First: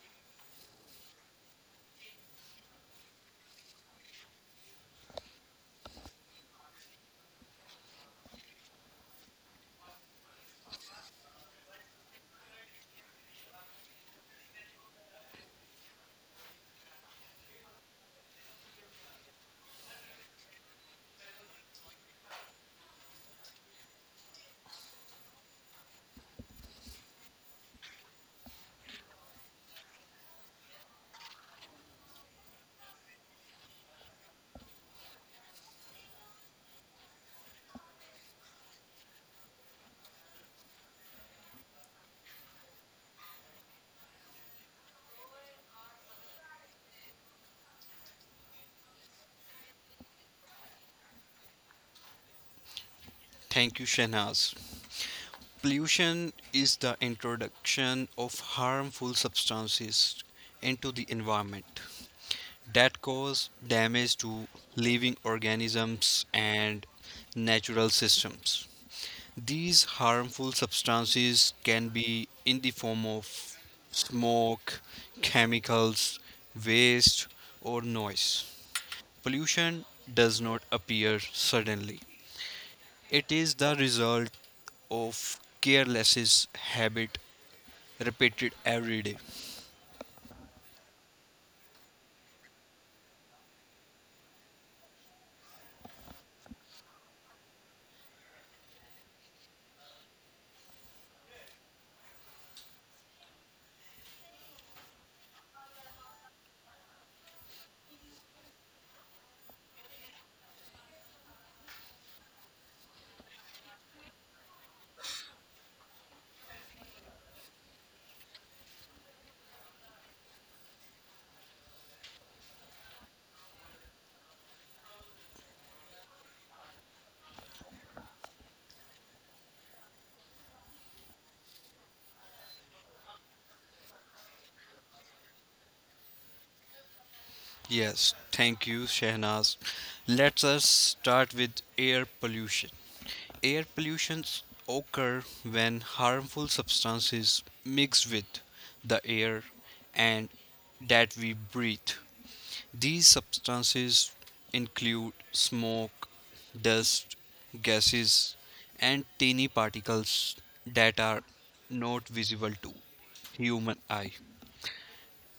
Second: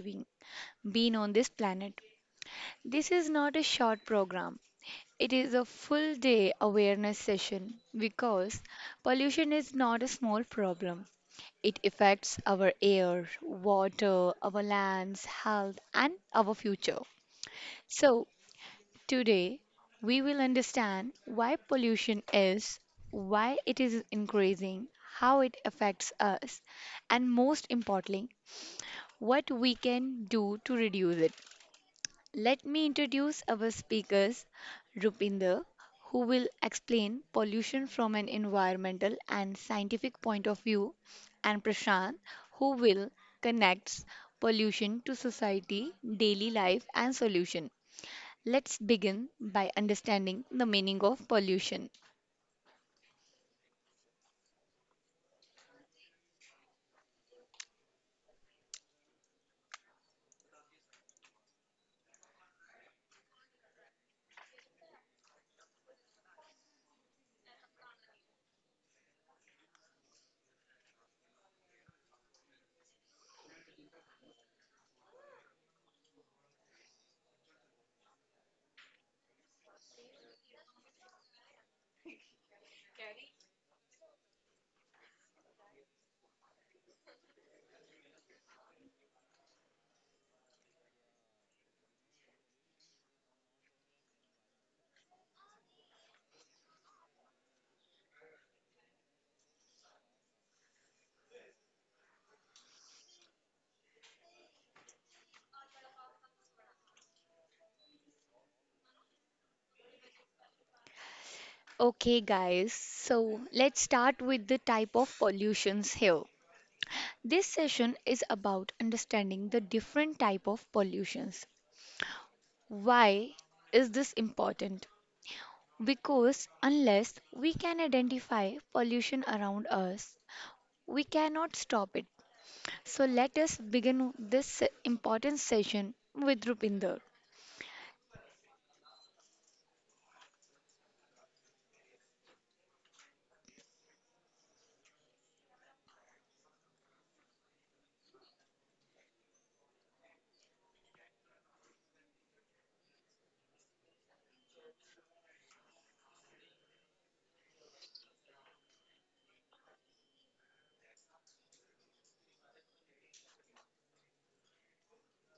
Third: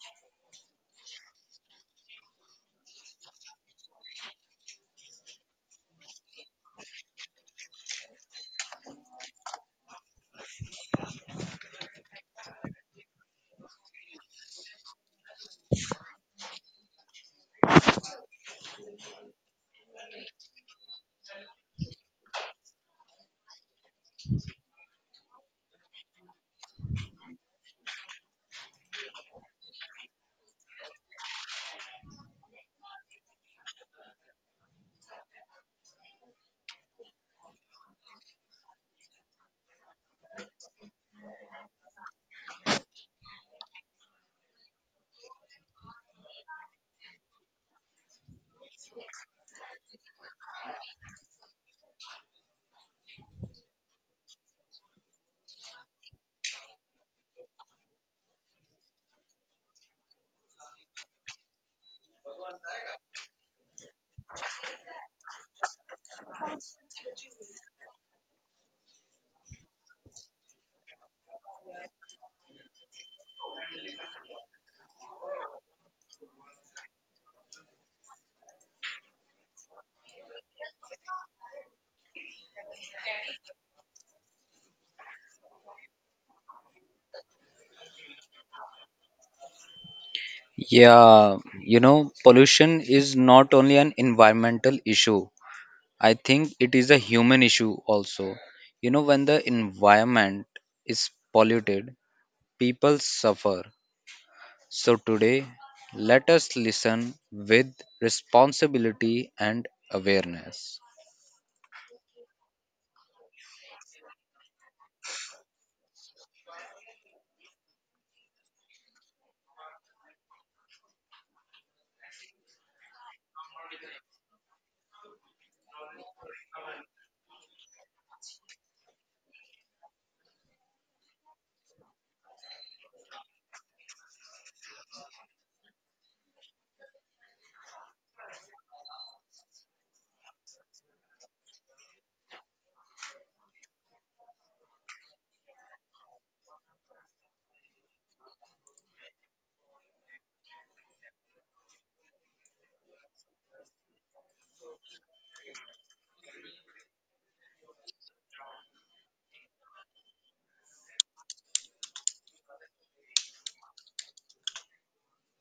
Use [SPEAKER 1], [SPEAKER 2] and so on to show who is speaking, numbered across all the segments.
[SPEAKER 1] living being on this planet. This is not a short program. It is a full day awareness session because pollution is not a small problem. It affects our air, water, our lands, health, and our future. So, today we will understand why pollution is, why it is increasing, how it affects us, and most importantly, what we can do to reduce it. Let me introduce our speakers, Rupinder, who will explain pollution from an environmental and scientific point of view, and Prashant, who will connect pollution to society, daily life, and solution. Let's begin by understanding the meaning of pollution.
[SPEAKER 2] Thank you, Shahnaz. Pollution is the introduction of harmful substances into the environment that cause damage to living organisms and natural systems. These harmful substances can be in the form of smoke, chemicals, waste, or noise. Pollution does not appear suddenly. It is the result of careless habit repeated every day.
[SPEAKER 3] Yeah, pollution is not only an environmental issue. I think it is a human issue also. When the environment is polluted, people suffer. So today, let us listen with responsibility and awareness.
[SPEAKER 1] Okay, guys, so let's start with the type of pollutions here. This session is about understanding the different type of pollutions. Why is this important? Because unless we can identify pollution around us, we cannot stop it. So let us begin this important session with Rupinder.
[SPEAKER 2] Yes, thank you, Shehnaz. Let us start with air pollution. Air pollutions occur when harmful substances mix with the air and that we breathe. These substances include smoke, dust, gases, and tiny particles that are not visible to human eye.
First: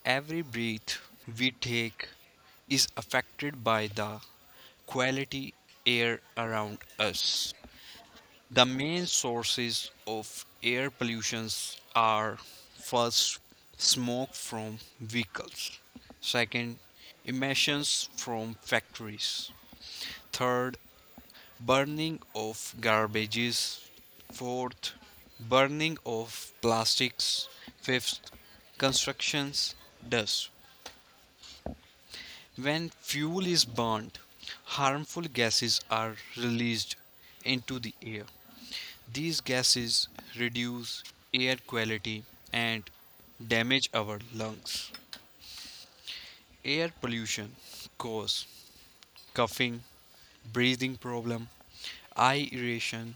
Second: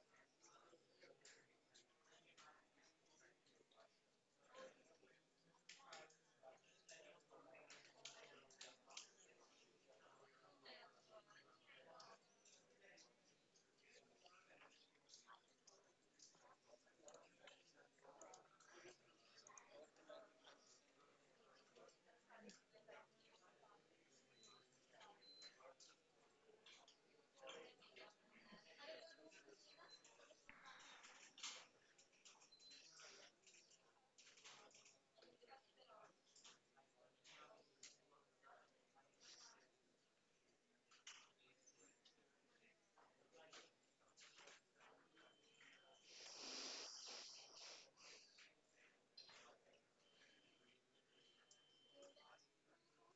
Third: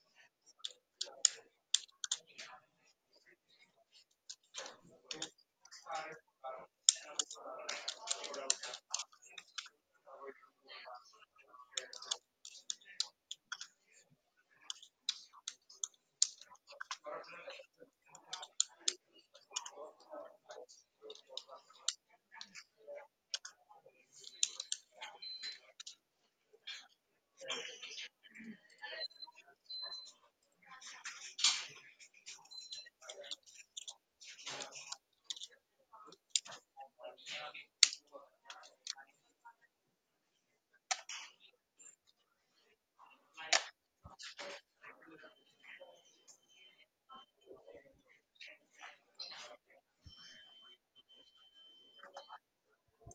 [SPEAKER 2] Every breath we take is affected by the quality air around us. The main sources of air pollution are, first, smoke from vehicles; second, emissions from factories; third, burning of garbages; fourth, burning of plastics; fifth, constructions, dust. When fuel is burned, harmful gases are released into the air. These gases reduce air quality and damage our lungs. Air pollution causes coughing, breathing problem, eye irritation,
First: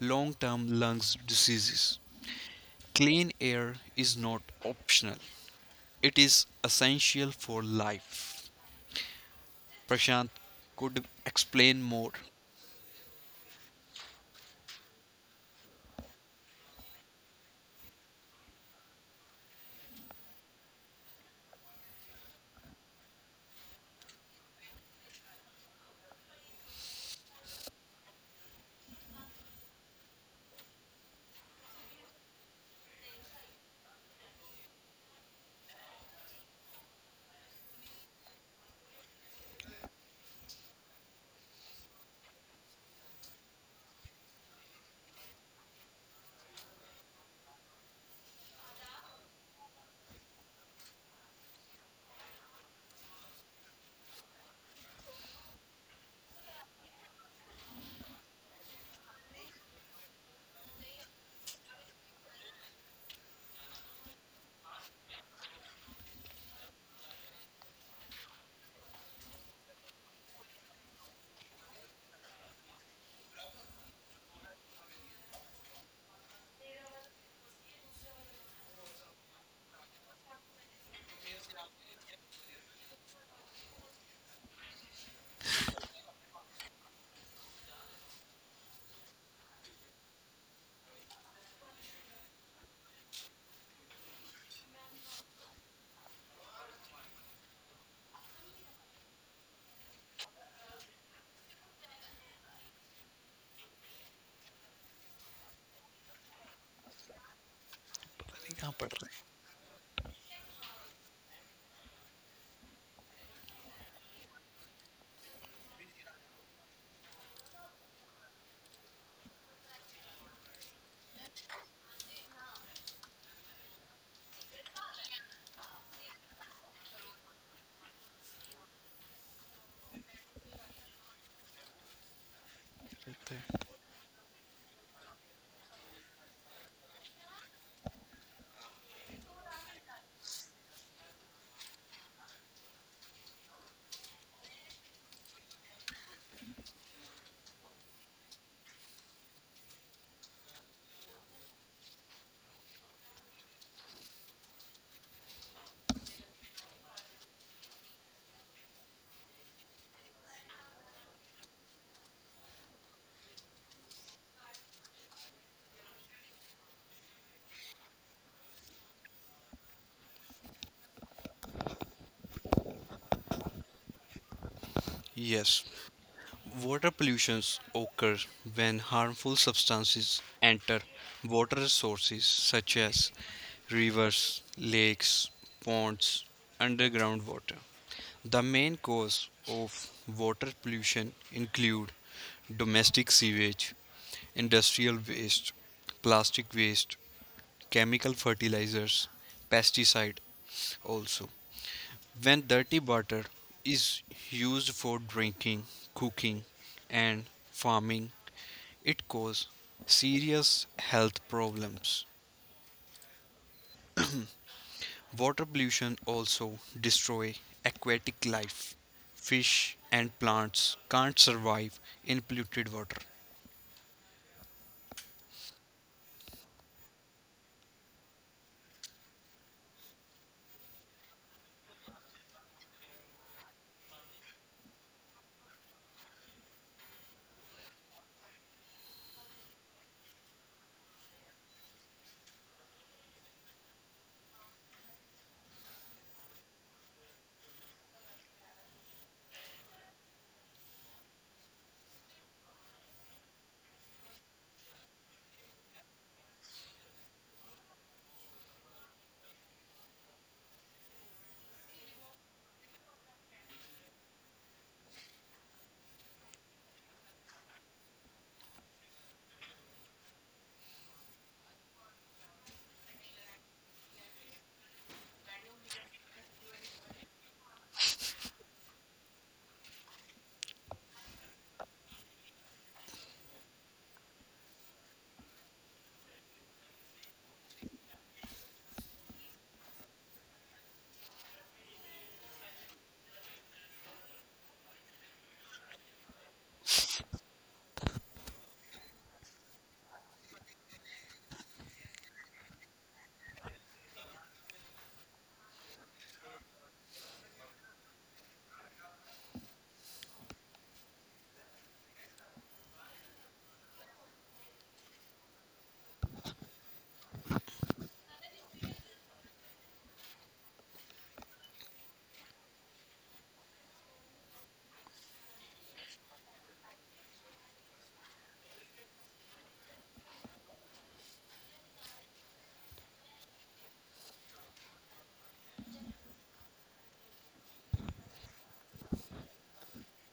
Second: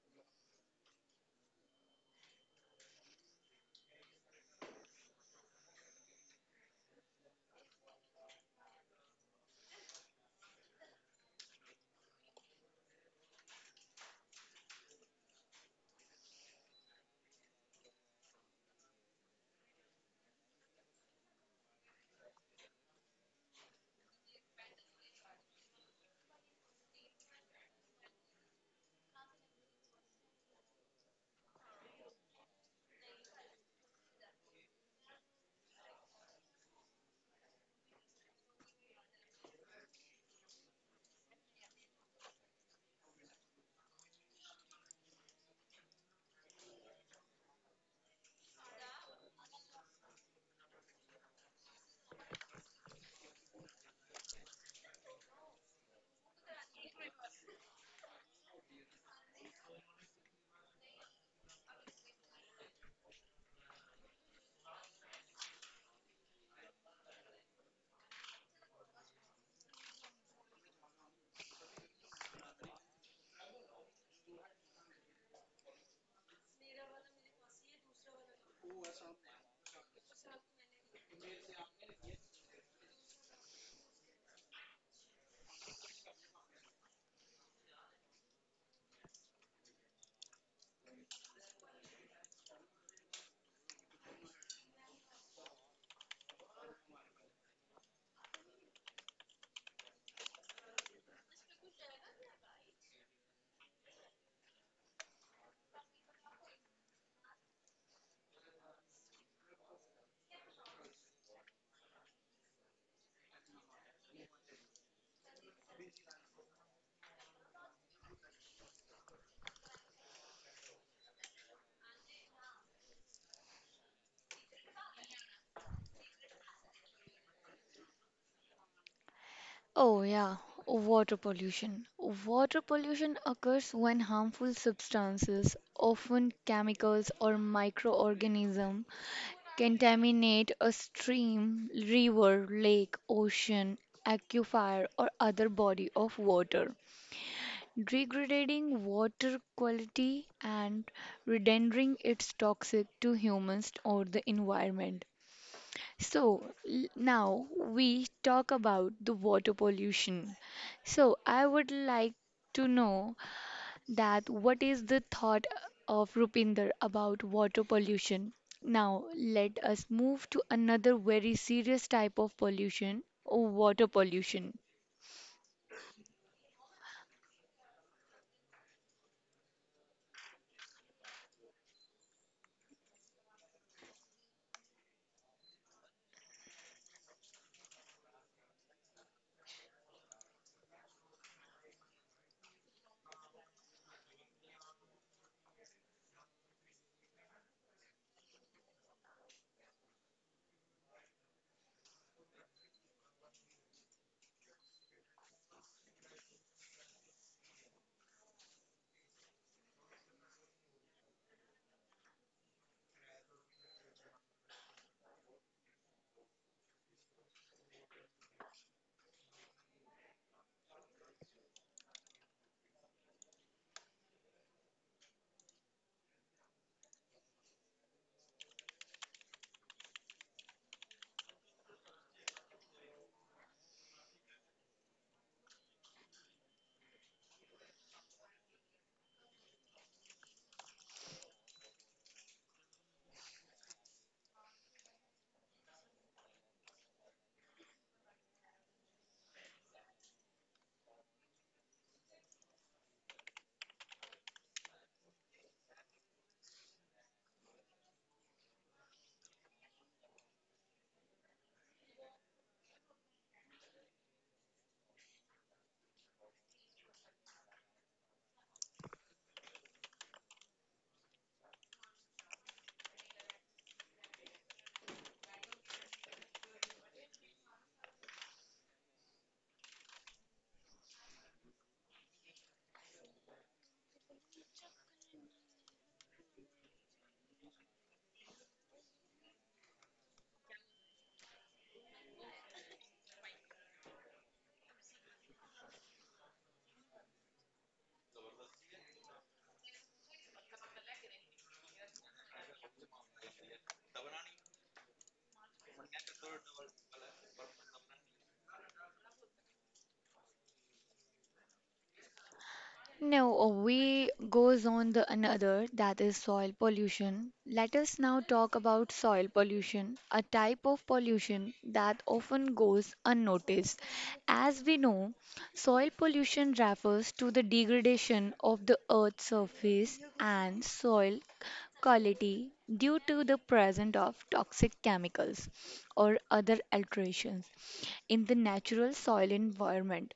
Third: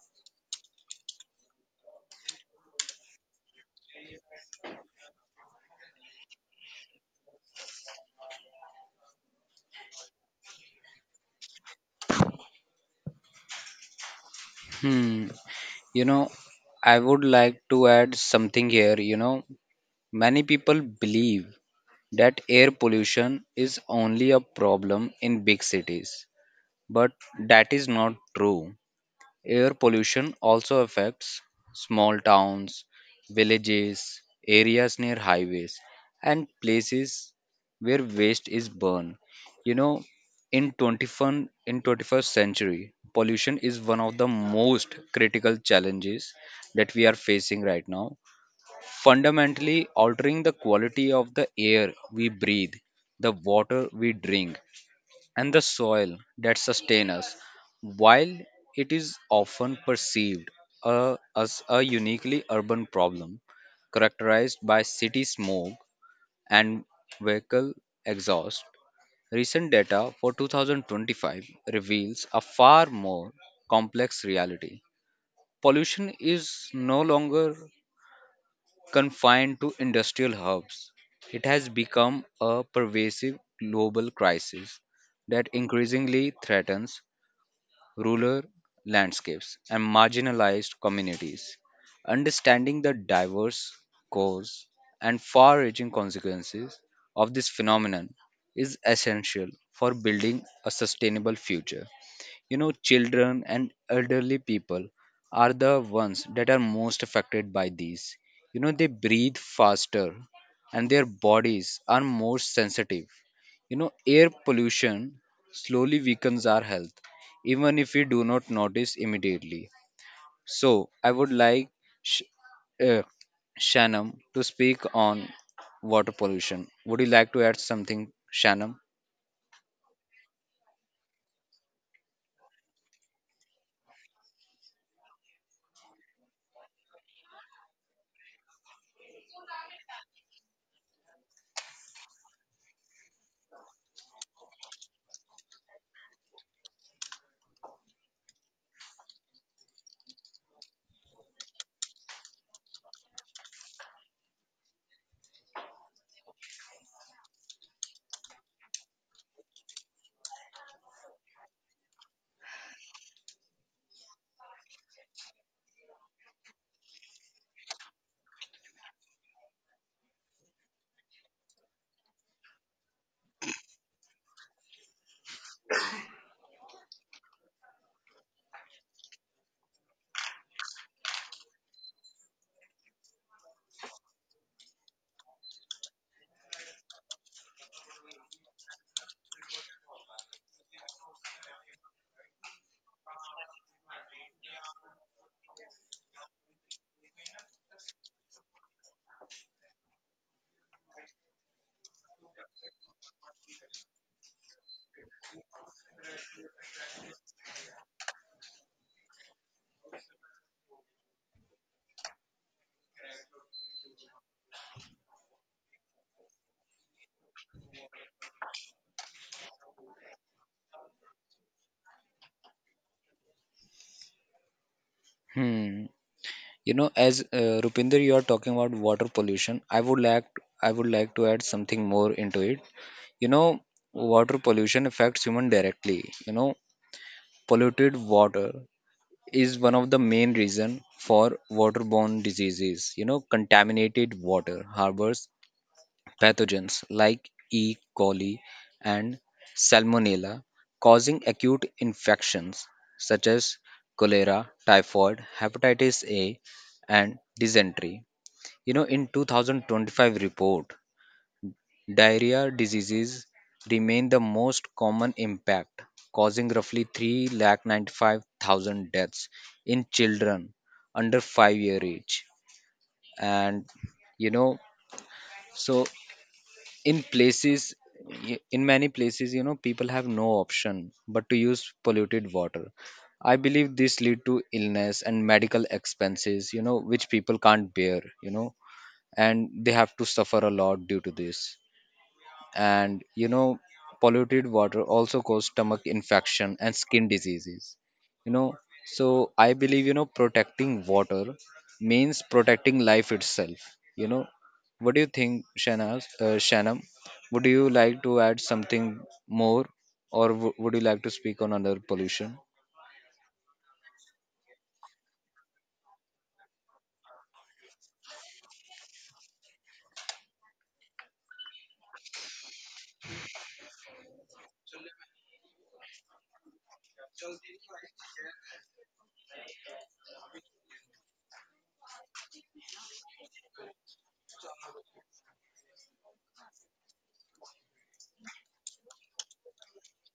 [SPEAKER 2] long-term lungs diseases. Clean air is not optional. It is essential for life. Prashant could explain more.
[SPEAKER 3] Hmm. You know, I would like to add something here. Many people believe that air pollution is only a problem in big cities. But that is not true. Air pollution also affects small towns, villages, areas near highways, and places where waste is burned. You know, in 21, in 21st century, pollution is one of the most critical challenges that we are facing right now. Fundamentally altering the quality of the air we breathe, the water we drink, and the soil that sustain us. While it is often perceived as a uniquely urban problem characterized by city smog and vehicle exhaust, recent data for 2025 reveals a far more complex reality. Pollution is no longer confined to industrial hubs. It has become a pervasive global crisis that increasingly threatens rural landscapes, and marginalized communities. Understanding the diverse cause and far reaching consequences of this phenomenon is essential for building a sustainable future. Children and elderly people are the ones that are most affected by these
[SPEAKER 2] I
[SPEAKER 3] you
[SPEAKER 2] think
[SPEAKER 3] know
[SPEAKER 2] यहाँ
[SPEAKER 3] They
[SPEAKER 2] पढ़ रहे हैं।
[SPEAKER 3] breathe faster and their bodies are more sensitive. Air pollution slowly weakens our health even if we do not notice immediately. So I would like sh- uh, Shanam to speak on water pollution. Would you like to add something, Shanam?
[SPEAKER 1] Oh, yeah, water pollution. Water
[SPEAKER 2] Right
[SPEAKER 1] pollution
[SPEAKER 2] there.
[SPEAKER 1] occurs when harmful substances, often chemicals or microorganisms, contaminate a stream, river, lake, ocean, aquifer, or other body of water, degrading water quality and rendering it toxic to humans or the environment. So now we talk about the water pollution. So I would like to know that what is the thought of Rupinder about water pollution? Now let us move to another very serious type of pollution, water pollution.
[SPEAKER 2] Yes, water pollution occurs when harmful substances enter water resources such as rivers, lakes, ponds, underground water. The main cause of water pollution include domestic sewage, industrial waste, plastic waste, chemical fertilizers, pesticide also. When dirty water is used for drinking, cooking, and farming, it causes serious health problems. Water pollution also destroys aquatic life. Fish and plants can't survive in polluted water.
[SPEAKER 3] Hmm. As Rupinder, you are talking about water pollution. I would like to add something more into it. You know, water pollution affects human directly. Polluted water is one of the main reason for waterborne diseases. Contaminated water harbors pathogens like E. coli and Salmonella, causing acute infections such as cholera, typhoid, hepatitis A, and dysentery. In 2025 report, diarrhea diseases remain the most common impact, causing roughly 3 lakh 95 thousand deaths in children under 5-year age. And you know, so in places, in many places, people have no option but to use polluted water. I believe this lead to illness and medical expenses, which people can't bear, you know and they have to suffer a lot due to this. And polluted water also cause stomach infection and skin diseases. You know so I believe protecting water means protecting life itself. You know what do you think, Shanaz? Shanam, would you like to add something more, or would you like to speak on another pollution?
[SPEAKER 1] No, we goes on the another that is soil pollution. Let us now talk about soil pollution, a type of pollution that often goes unnoticed. As we know, soil pollution refers to the degradation of the earth's surface and soil quality due to the presence of toxic chemicals or other alterations in the natural soil environment.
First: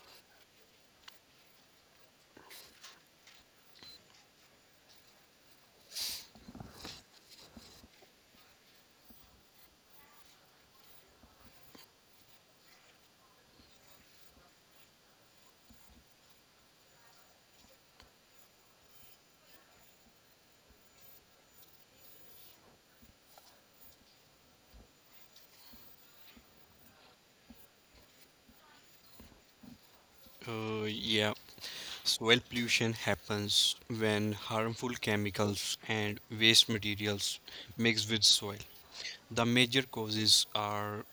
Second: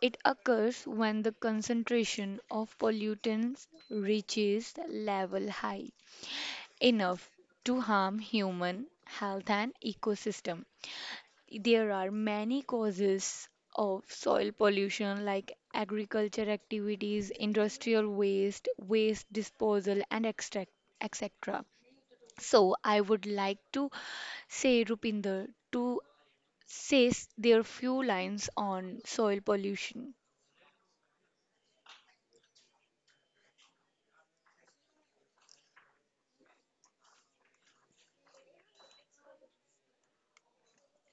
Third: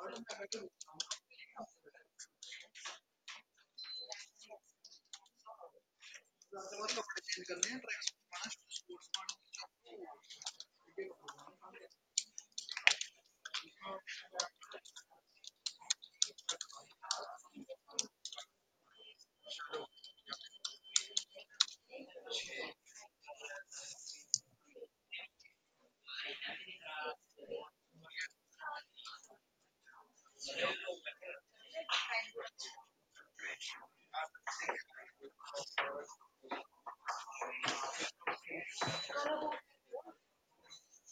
[SPEAKER 1] It occurs when the concentration of pollutants reaches the level high enough to harm human health and ecosystem. There are many causes of soil pollution like agriculture activities, industrial waste, waste disposal and extract etc. So I would like to say Rupinder to says their few lines on soil pollution.
[SPEAKER 2] Yeah, soil pollution happens when harmful chemicals and waste materials mix with soil. The major causes are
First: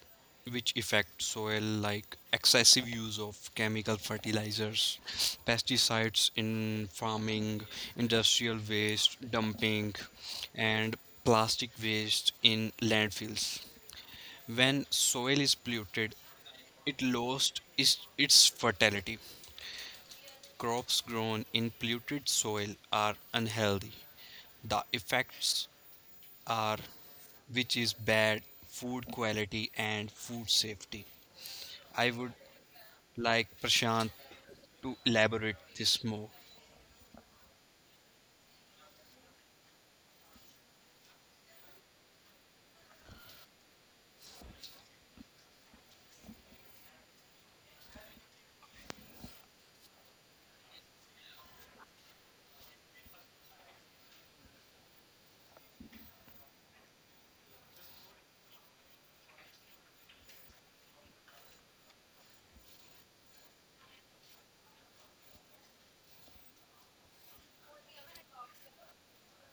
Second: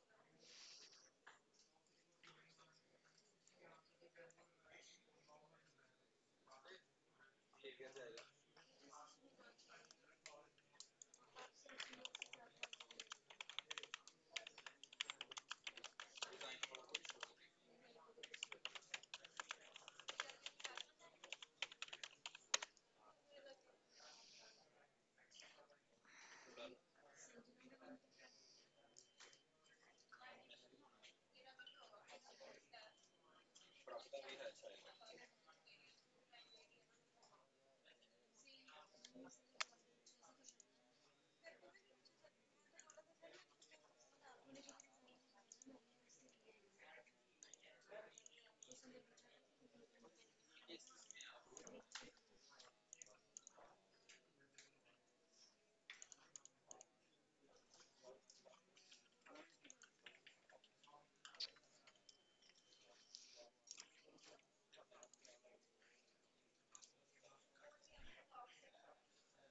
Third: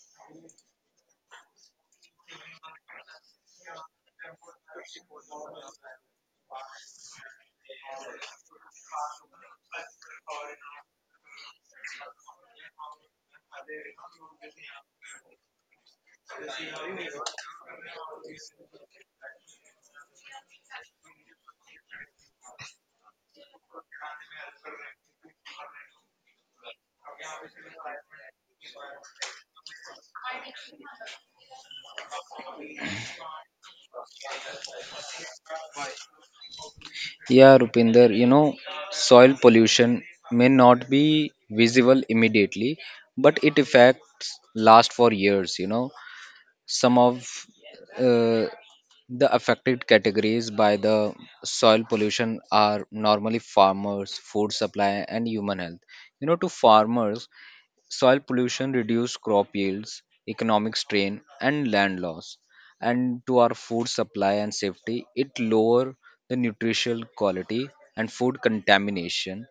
[SPEAKER 2] which affect soil like excessive use of chemical fertilizers, pesticides in farming, industrial waste dumping and plastic waste in landfills. When soil is polluted, it lost is, its fertility. Crops grown in polluted soil are unhealthy. The effects are which is bad food quality and food safety. I would like Prashant to elaborate this more.
[SPEAKER 3] Yeah, Rupinder, soil pollution may not be visible immediately, but it effects last for years. Some of uh, the affected categories by the soil pollution are normally farmers, food supply, and human health. To farmers, soil pollution reduces crop yields, economic strain, and land loss. And to our food supply and safety, it lower the nutritional quality and food contamination.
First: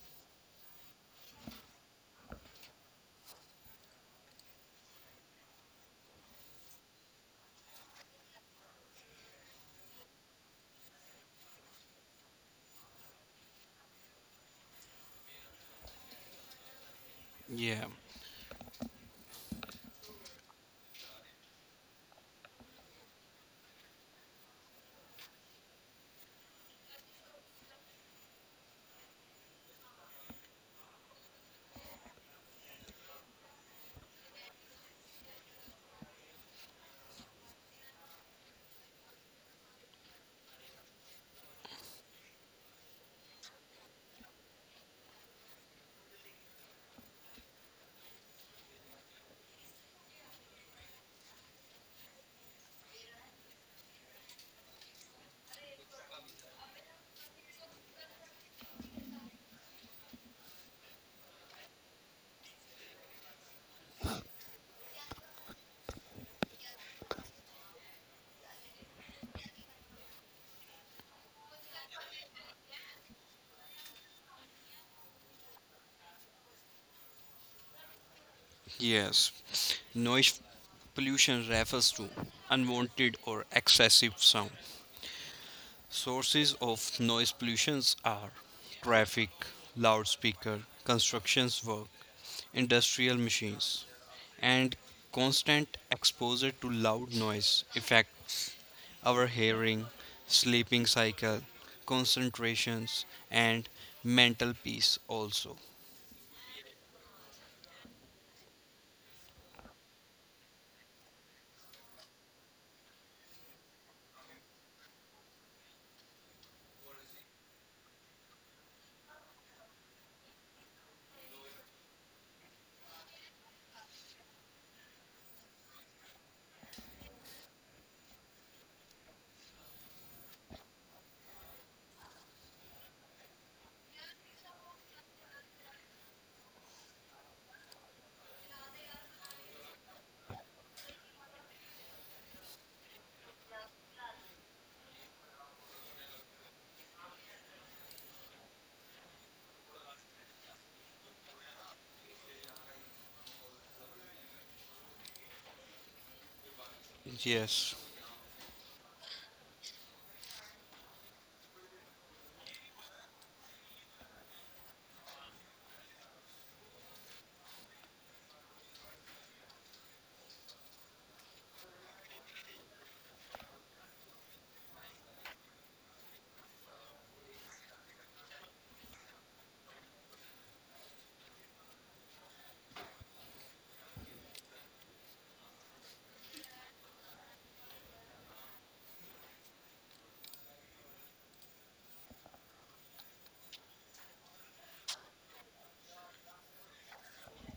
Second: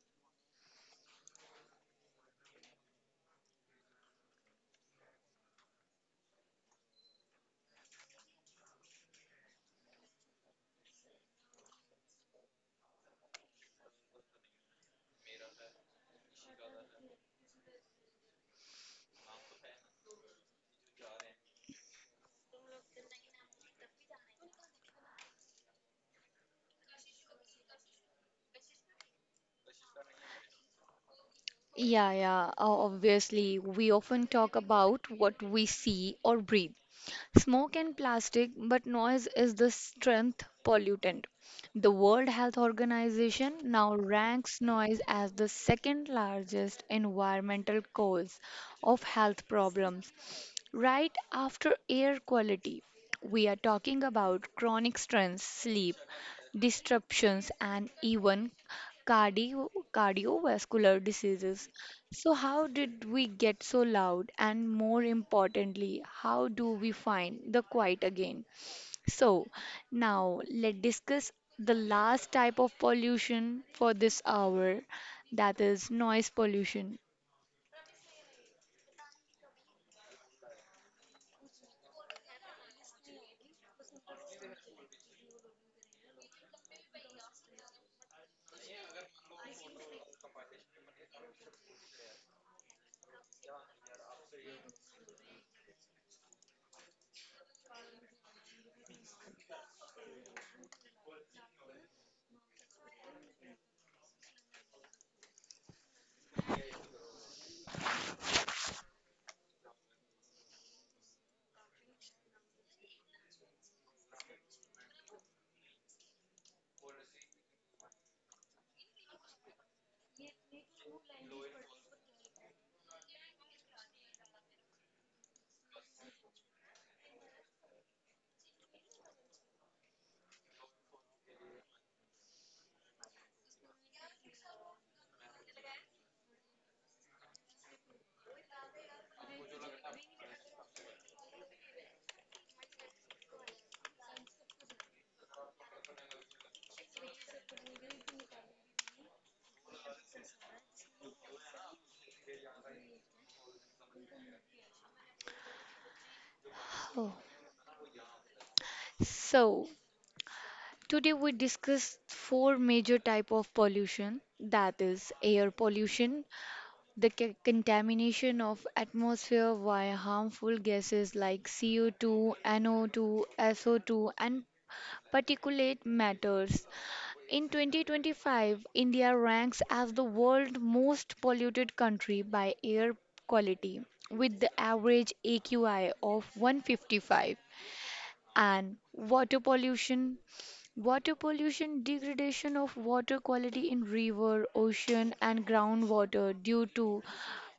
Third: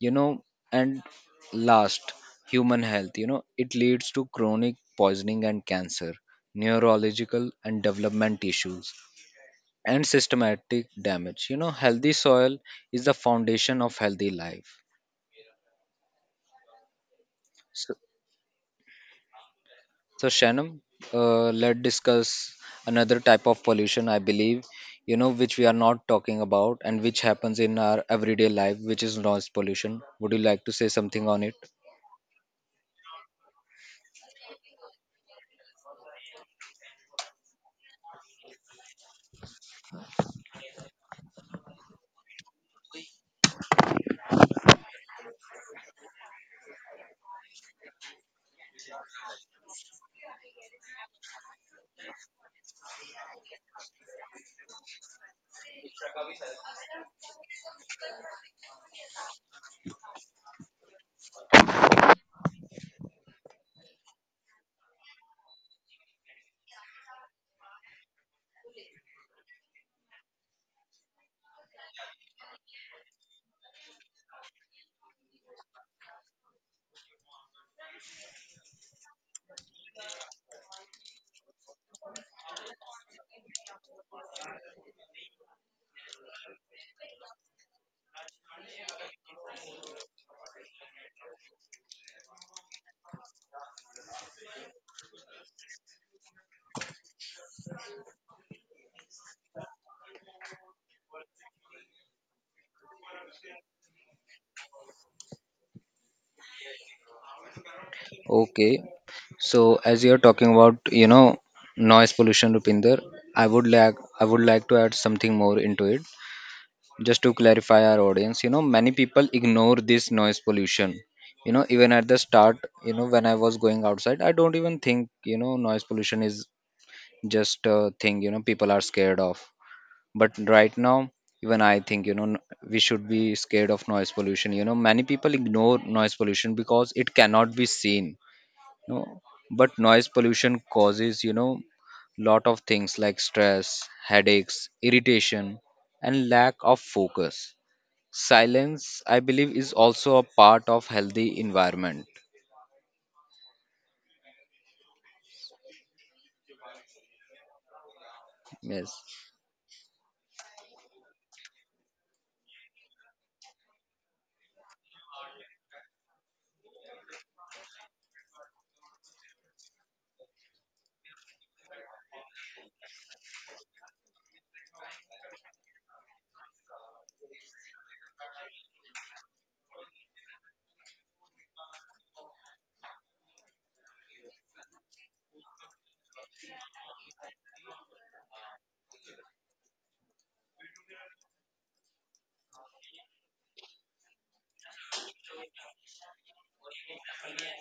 [SPEAKER 3] You know, and last, human health. It leads to chronic poisoning and cancer, neurological and development issues, and systematic damage. You know, healthy soil is the foundation of healthy life.
[SPEAKER 2] Yeah,
[SPEAKER 3] So, So, Shannon, let's discuss another type of pollution, I believe, which we are not talking about and which happens in our everyday life, which is noise pollution. Would you like to say something on it?
[SPEAKER 1] Yeah, yeah, obviously, we often talk about what we see or breathe. Smoke and plastic, but noise is the strength pollutant. The World Health Organization now ranks noise as the second largest environmental cause of health problems, right after air quality. We are talking about chronic stress, sleep disruptions, and even cardiovascular diseases. So, how did we get so loud? And more importantly, how do we find the quiet again? So, now let's discuss the last type of pollution for this hour, that is noise pollution.
[SPEAKER 2] yes. Noise pollution refers to unwanted or excessive sound. Sources of noise pollutions are traffic, loudspeaker, constructions work, industrial machines, and constant exposure to loud noise affects our hearing, sleeping cycle, concentrations, and mental peace also.
[SPEAKER 3] Okay. So, as you're talking about, noise pollution, Rupinder, I would like to add something more into it. Just to clarify our audience, many people ignore this noise pollution. Even at the start, when I was going outside, I don't even think, noise pollution is just a thing people are scared of. But right now, even I think we should be scared of noise pollution. You know many people ignore noise pollution because it cannot be seen. No, but noise pollution causes lot of things like stress, headaches, irritation, and lack of focus. Silence, I believe, is also a part of healthy environment.
[SPEAKER 1] Oh.
[SPEAKER 2] Yes.
[SPEAKER 3] Yes.
[SPEAKER 1] So, today we discuss four major type of pollution, that is air pollution, the contamination of atmosphere via harmful gases like CO2, NO2, SO2 and particulate matters. In 2025, India ranks as the world's most polluted country by air quality with the average AQI of 155. And water pollution, water pollution degradation of water quality in river ocean and groundwater due to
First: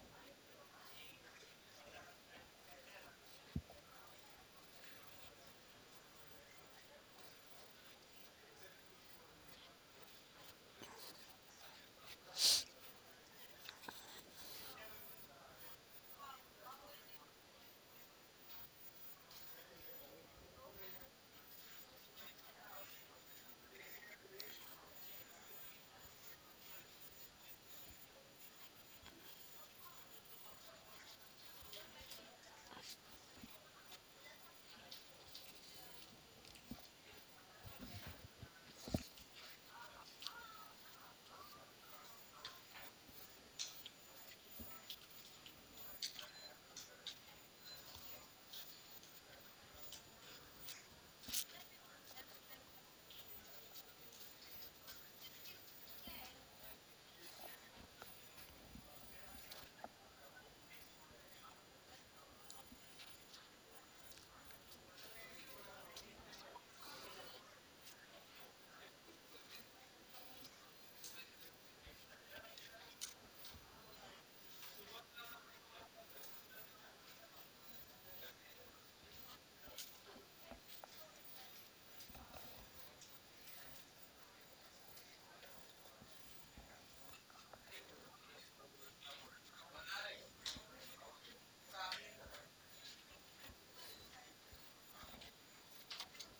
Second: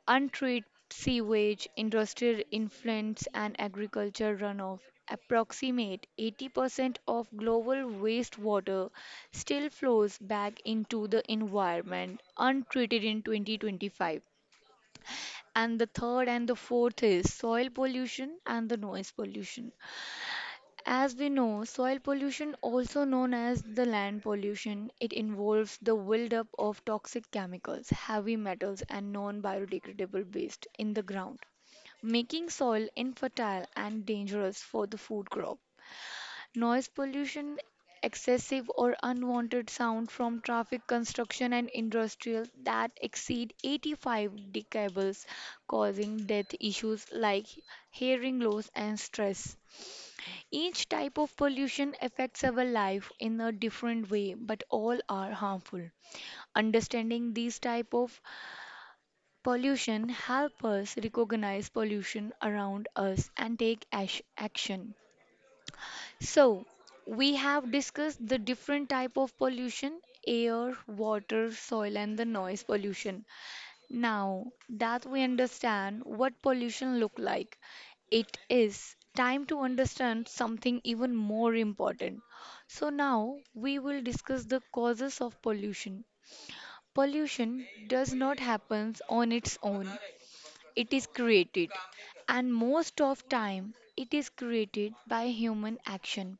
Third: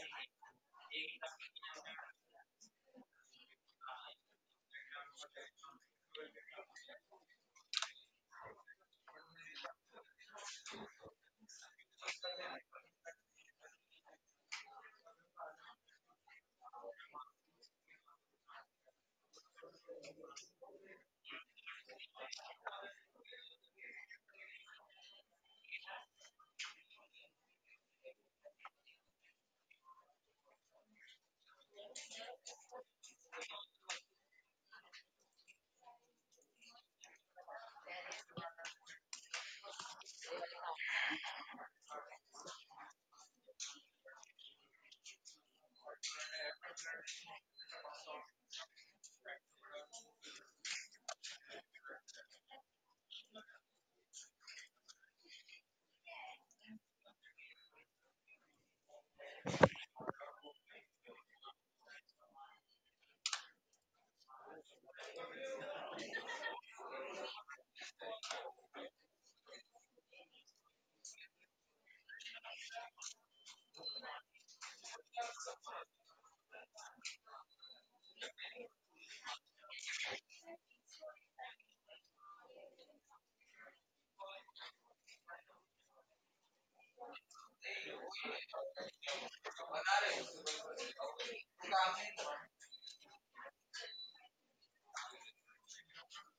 [SPEAKER 1] untreated sewage industrial influence and agriculture runoff. Approximate 80% of global wastewater still flows back into the environment untreated in 2025. And the third and the fourth is soil pollution and the noise pollution. As we know, soil pollution, also known as the land pollution, it involves the buildup of toxic chemicals, heavy metals, and non-biodegradable waste in the ground, making soil infertile and dangerous for the food crop. Noise pollution, excessive or unwanted sound from traffic, construction, and industrial that exceed 85 decibels, causing death issues like hearing loss and stress. Each type of pollution affects our life in a different way, but all are harmful. Understanding these type of pollution help us recognize pollution around us and take action. So, we have discussed the different type of pollution, air water soil and the noise pollution. Now that we understand what pollution look like, it is time to understand something even more important. So now we will discuss the causes of pollution. Pollution does not happen on its own. It is created, and most of time it is created by human action.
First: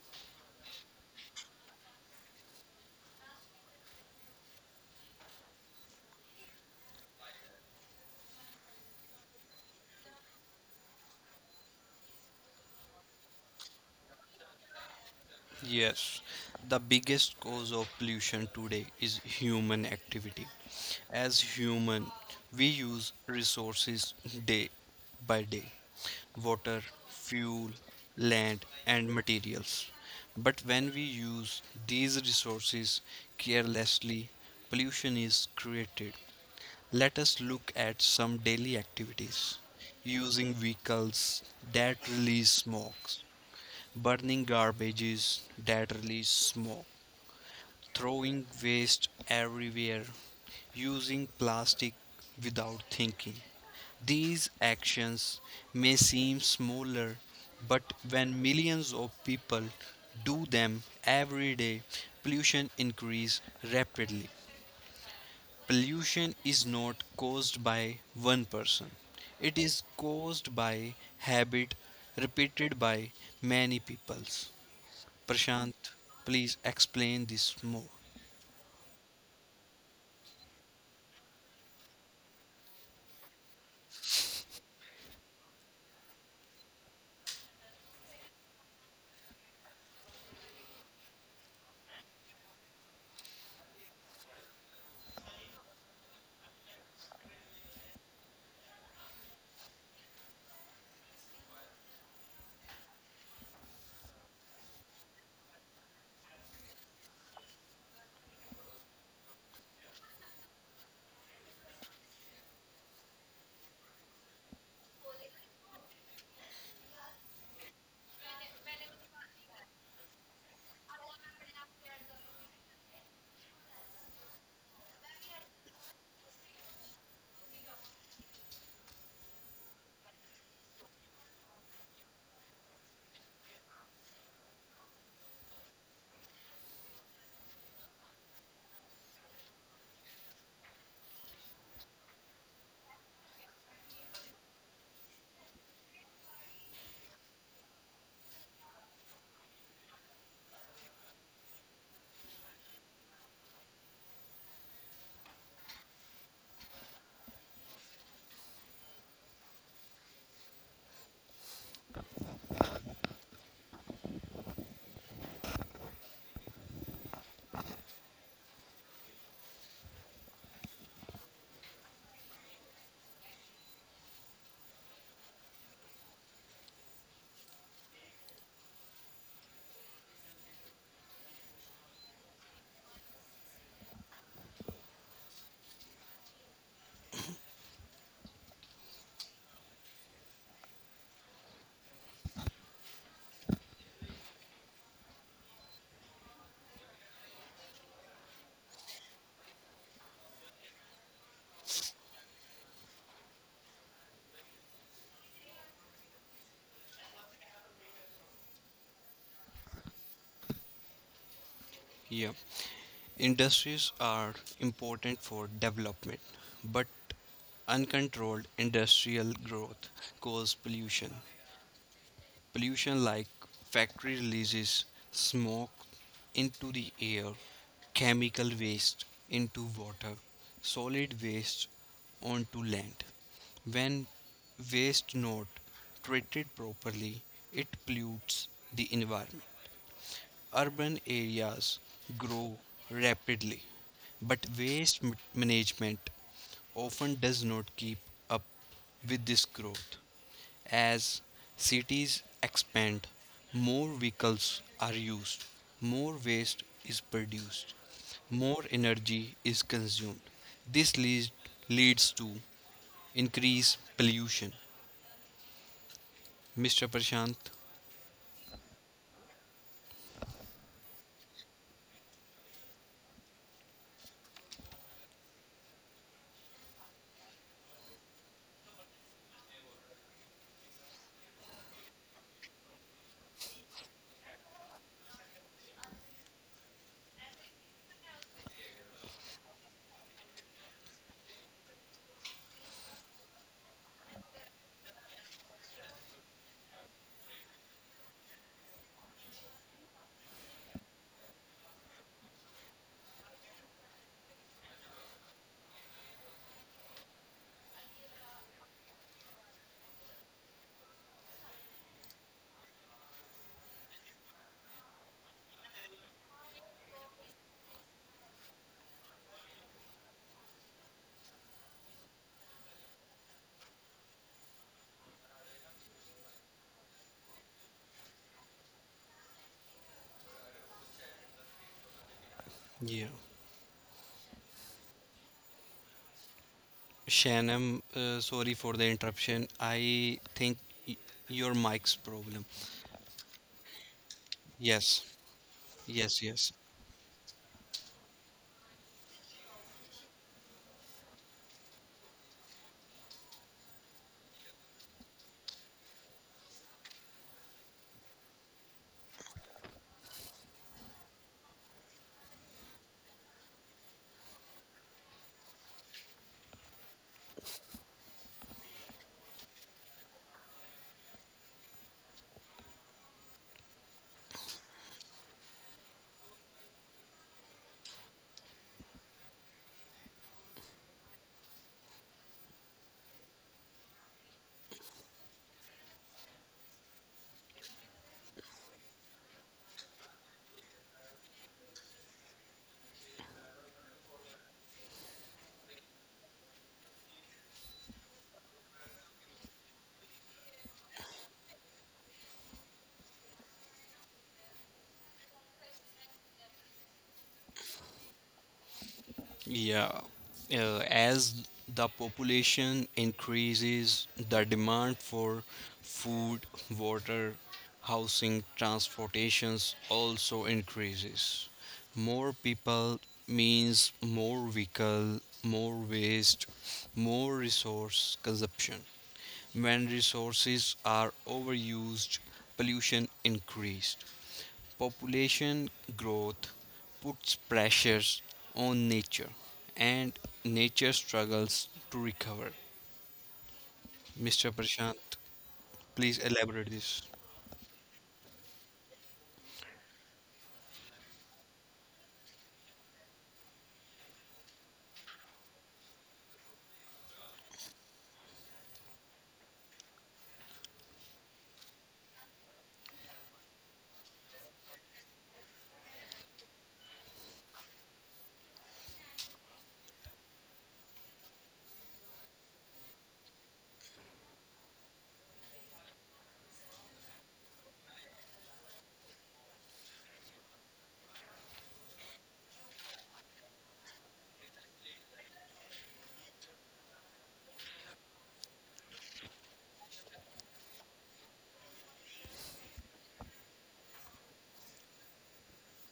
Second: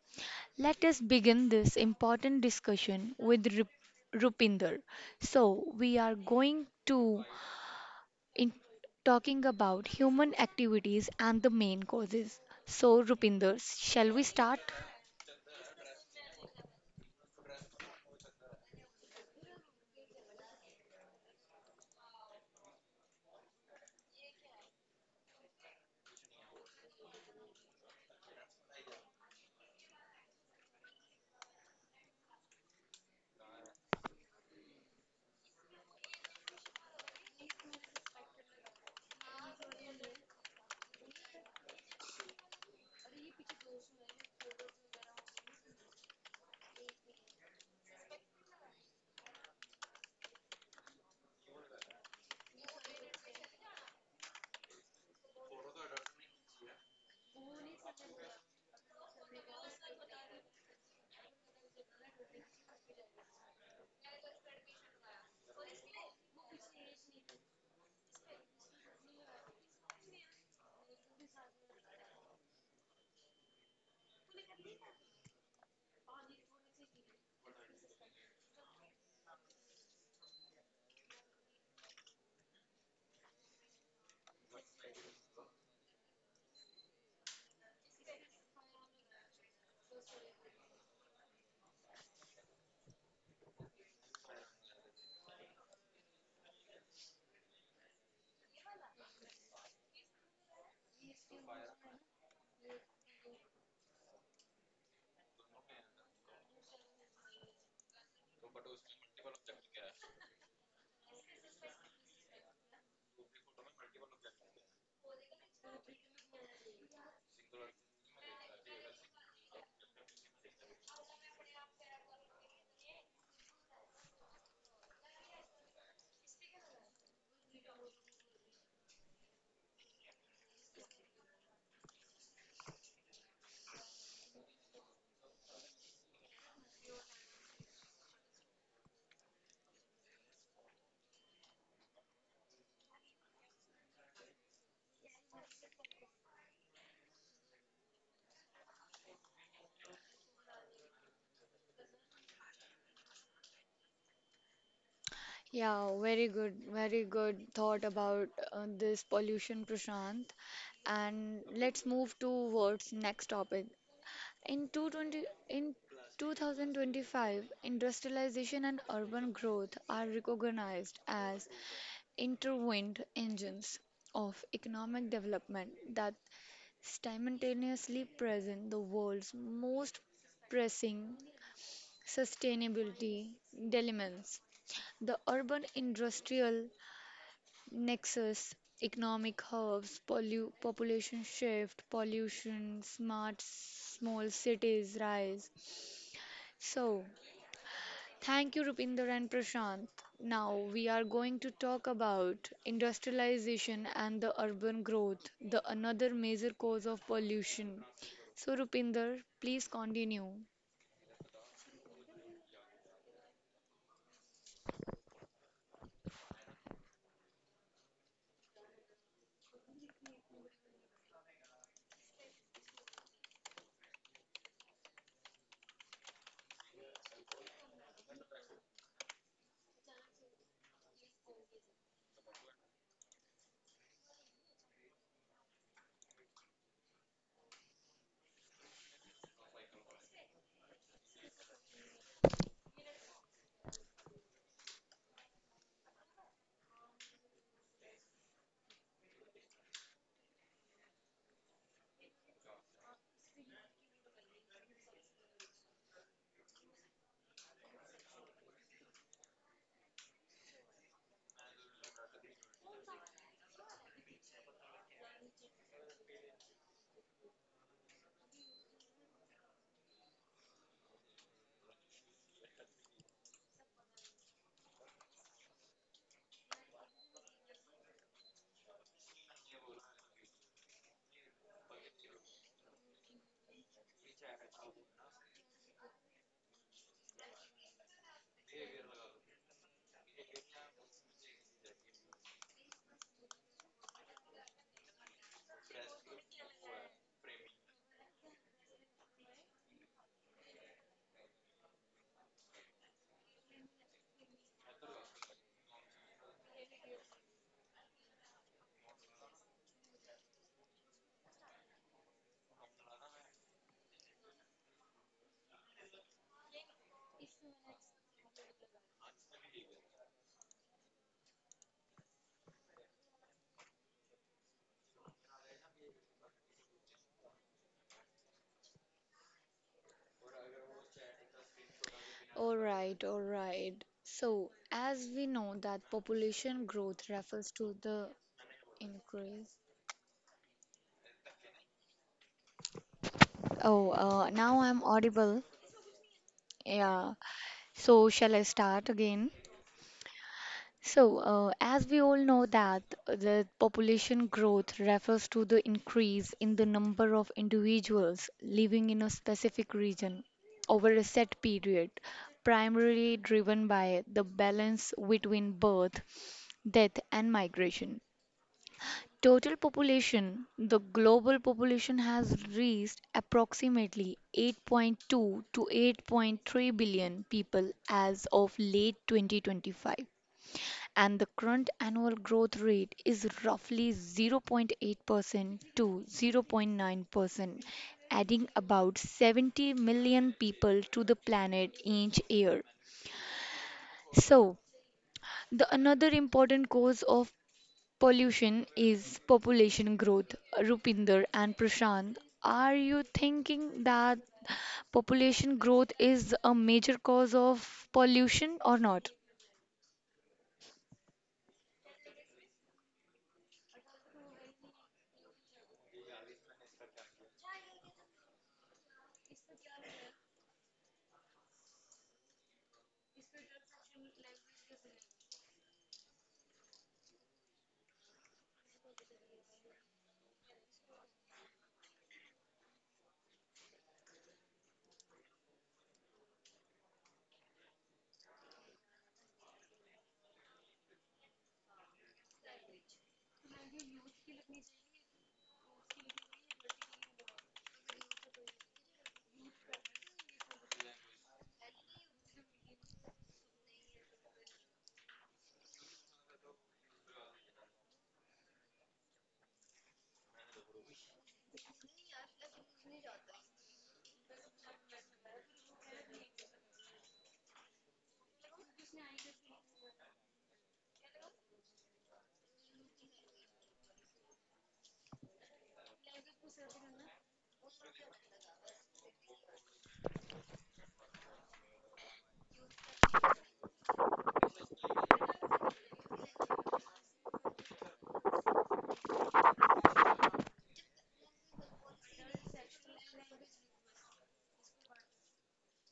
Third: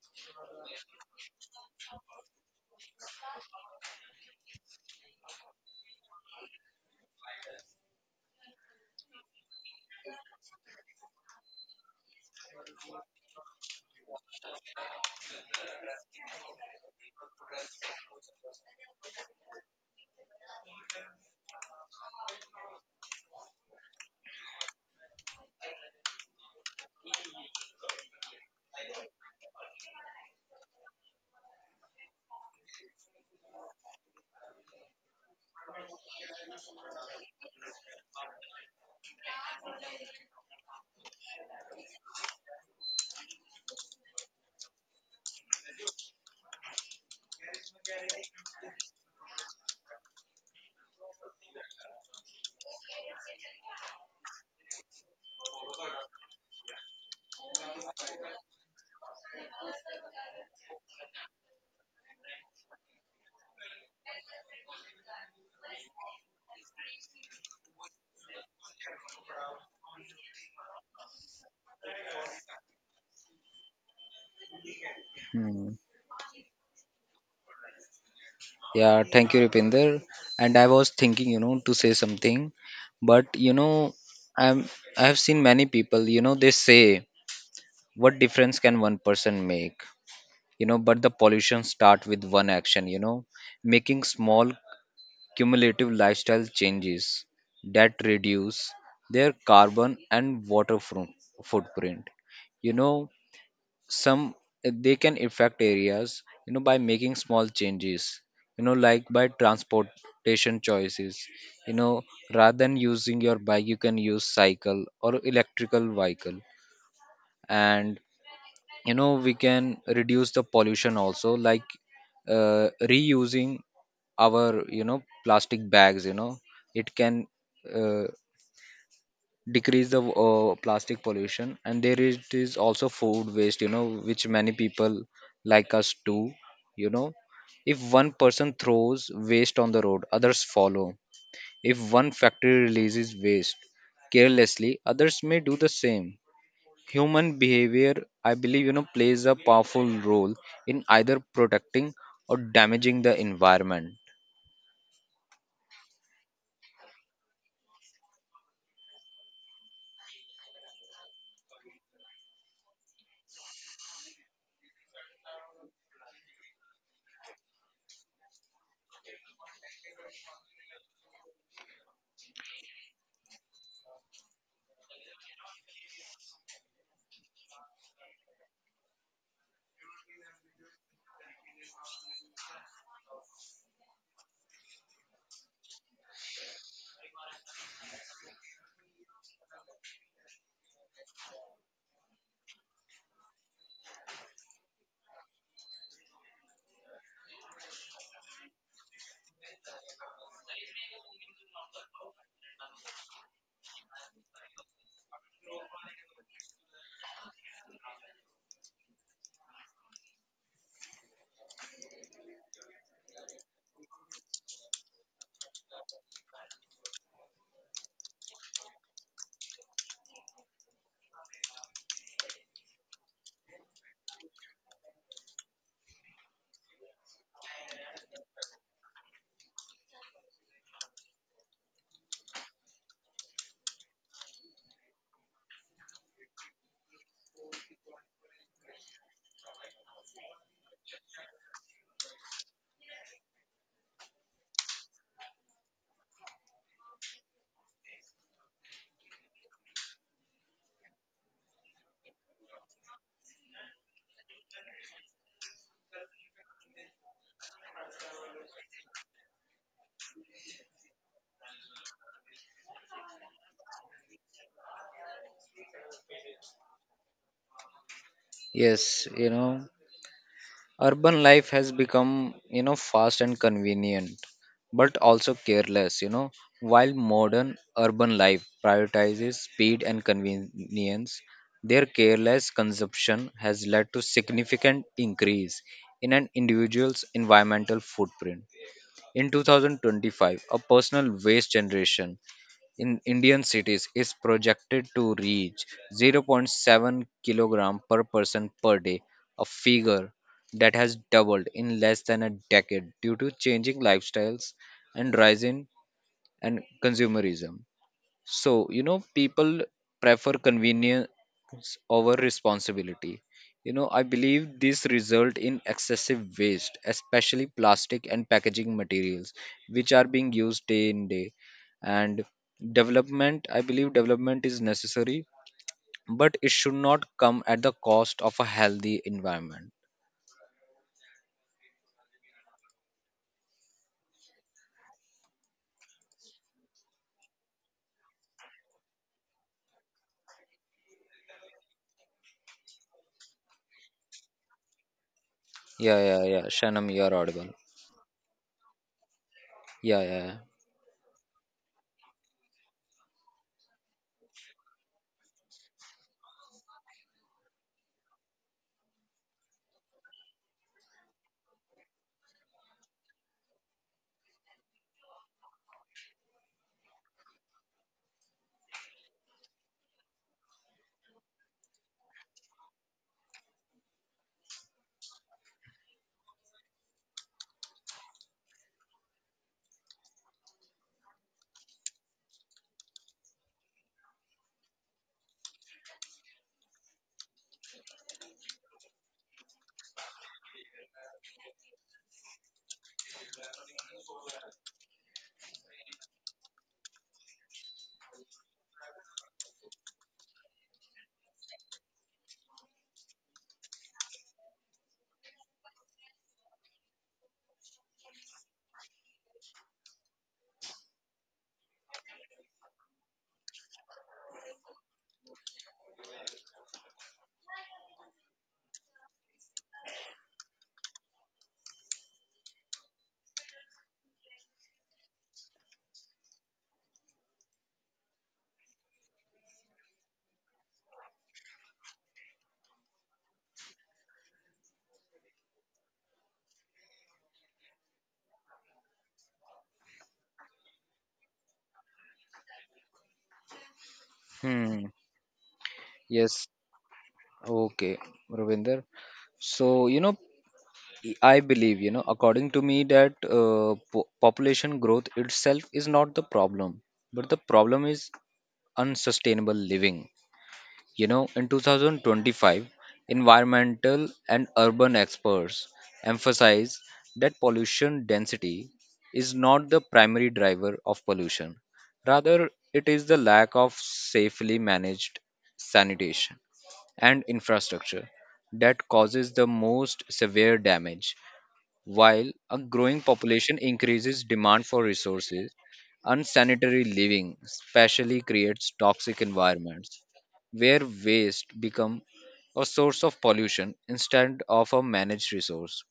[SPEAKER 1] Let us begin this important discussion with Rupinder. So we are going to in talking about human activities and the main causes. So, Rupinder, shall we start?
[SPEAKER 2] Yes, the biggest cause of pollution today is human activity. As human, we use resources day by day: water, fuel, land, and materials. But when we use these resources carelessly, pollution is created. Let us look at some daily activities: using vehicles that release smog, burning garbages that release smoke, throwing waste everywhere, using plastic without thinking. These actions may seem smaller, but when millions of people do them every day, pollution increase rapidly. Pollution is not caused by one person. It is caused by habit repeated by many peoples.
[SPEAKER 3] Hmm.
[SPEAKER 2] Prashant, please explain this more.
[SPEAKER 3] Yeah, thank you, Rupinder. And I was thinking, to say something, but I'm I have seen many people, they say, what difference can one person make? But the pollution start with one action, making small cumulative lifestyle changes that reduce their carbon and water footprint. You know, some they can affect areas by making small changes like by transportation choices, you know rather than using your bike you can use cycle or electrical vehicle. And we can reduce the pollution also like reusing our plastic bags. You know it can uh, decrease the plastic pollution. And it is also food waste which many people like us do. you know if one person throws waste on the road, others follow. If one factory releases waste carelessly, others may do the same. Human behavior, I believe, plays a powerful role in either protecting or damaging the environment.
[SPEAKER 1] Yeah, very good, very good thought about this pollution, Prashant. And let's move towards next topic. In 2025, industrialization and urban growth are recognized as intertwined engines of economic development that simultaneously present the world's most pressing sustainability dilemmas. The urban industrial nexus, economic hubs, population shift, pollution, smart small cities rise. So, thank you, Rupinder and Prashant. Now we are going to talk about industrialization and the urban growth, the another major cause of pollution. So, Rupinder, please continue.
[SPEAKER 2] Yeah, industries are important for development, but uncontrolled industrial growth causes pollution. Pollution like factory releases smoke into the air, chemical waste into water, solid waste onto land. When waste not treated properly, it pollutes the environment. Urban areas grow rapidly, but waste management often does not keep up with this growth. As cities expand, more vehicles are used, more waste is produced, more energy is consumed. This leads to increased pollution. Mr. Prashant?
[SPEAKER 3] Yes. Urban life has become fast and convenient but also careless. While modern urban life prioritizes speed and convenience, their careless consumption has led to significant increase in an individual's environmental footprint. In 2025, a personal waste generation in Indian cities is projected to reach zero point 0.7 kilogram per person per day, a figure that has doubled in less than a decade due to changing lifestyles and rise in and consumerism. So, people prefer convenience over responsibility. I believe this result in excessive waste, especially plastic and packaging materials, which are being used day in day. And development, I believe development is necessary, but it should not come at the cost of a healthy environment.
[SPEAKER 1] All right,
[SPEAKER 2] Yeah.
[SPEAKER 1] all right. So, as we know that population growth
[SPEAKER 2] Shan,
[SPEAKER 1] refers to the
[SPEAKER 2] sorry for the interruption.
[SPEAKER 1] increase.
[SPEAKER 2] I think y- your mic's problem.
[SPEAKER 1] Oh, now I'm
[SPEAKER 2] Yes,
[SPEAKER 1] audible.
[SPEAKER 3] Yeah,
[SPEAKER 2] yes,
[SPEAKER 3] yeah, yeah.
[SPEAKER 2] yes.
[SPEAKER 3] Shanam, you are
[SPEAKER 1] Yeah.
[SPEAKER 3] audible.
[SPEAKER 1] So, shall I start again?
[SPEAKER 3] Yeah, yeah, yeah.
[SPEAKER 1] So, as we all know that the population growth refers to the increase in the number of individuals living in a specific region over a set period, primarily driven by the balance between birth, death, and migration. Total population, the global population has reached approximately 8.2 to 8.3 billion people as of late 2025. And the current annual growth rate is roughly 0.8% to 0.9%, adding about 70 million people to the planet each year. So, the another important cause of pollution is population growth. Rupinder and Prashant, are you thinking that population growth is a major cause of pollution or not?
[SPEAKER 2] Yeah, as the population increases, the demand for food, water, housing, transportations also increases. More people means more vehicle, more waste, more resource consumption. When resources are overused, pollution increased. Population growth puts pressures on nature, and nature struggles to recover. Mr.
[SPEAKER 3] Hmm.
[SPEAKER 2] Prashant, please
[SPEAKER 3] Yes.
[SPEAKER 2] elaborate this.
[SPEAKER 3] Okay, Ravinder. So, I believe, according to me, that population growth itself is not the problem, but the problem is unsustainable living. In 2025, environmental and urban experts emphasize that pollution density is not the primary driver of pollution. Rather, it is the lack of safely managed sanitation and infrastructure that causes the most severe damage, while a growing population increases demand for resources. Unsanitary living especially creates toxic environments where waste become a source of pollution instead of a managed resource.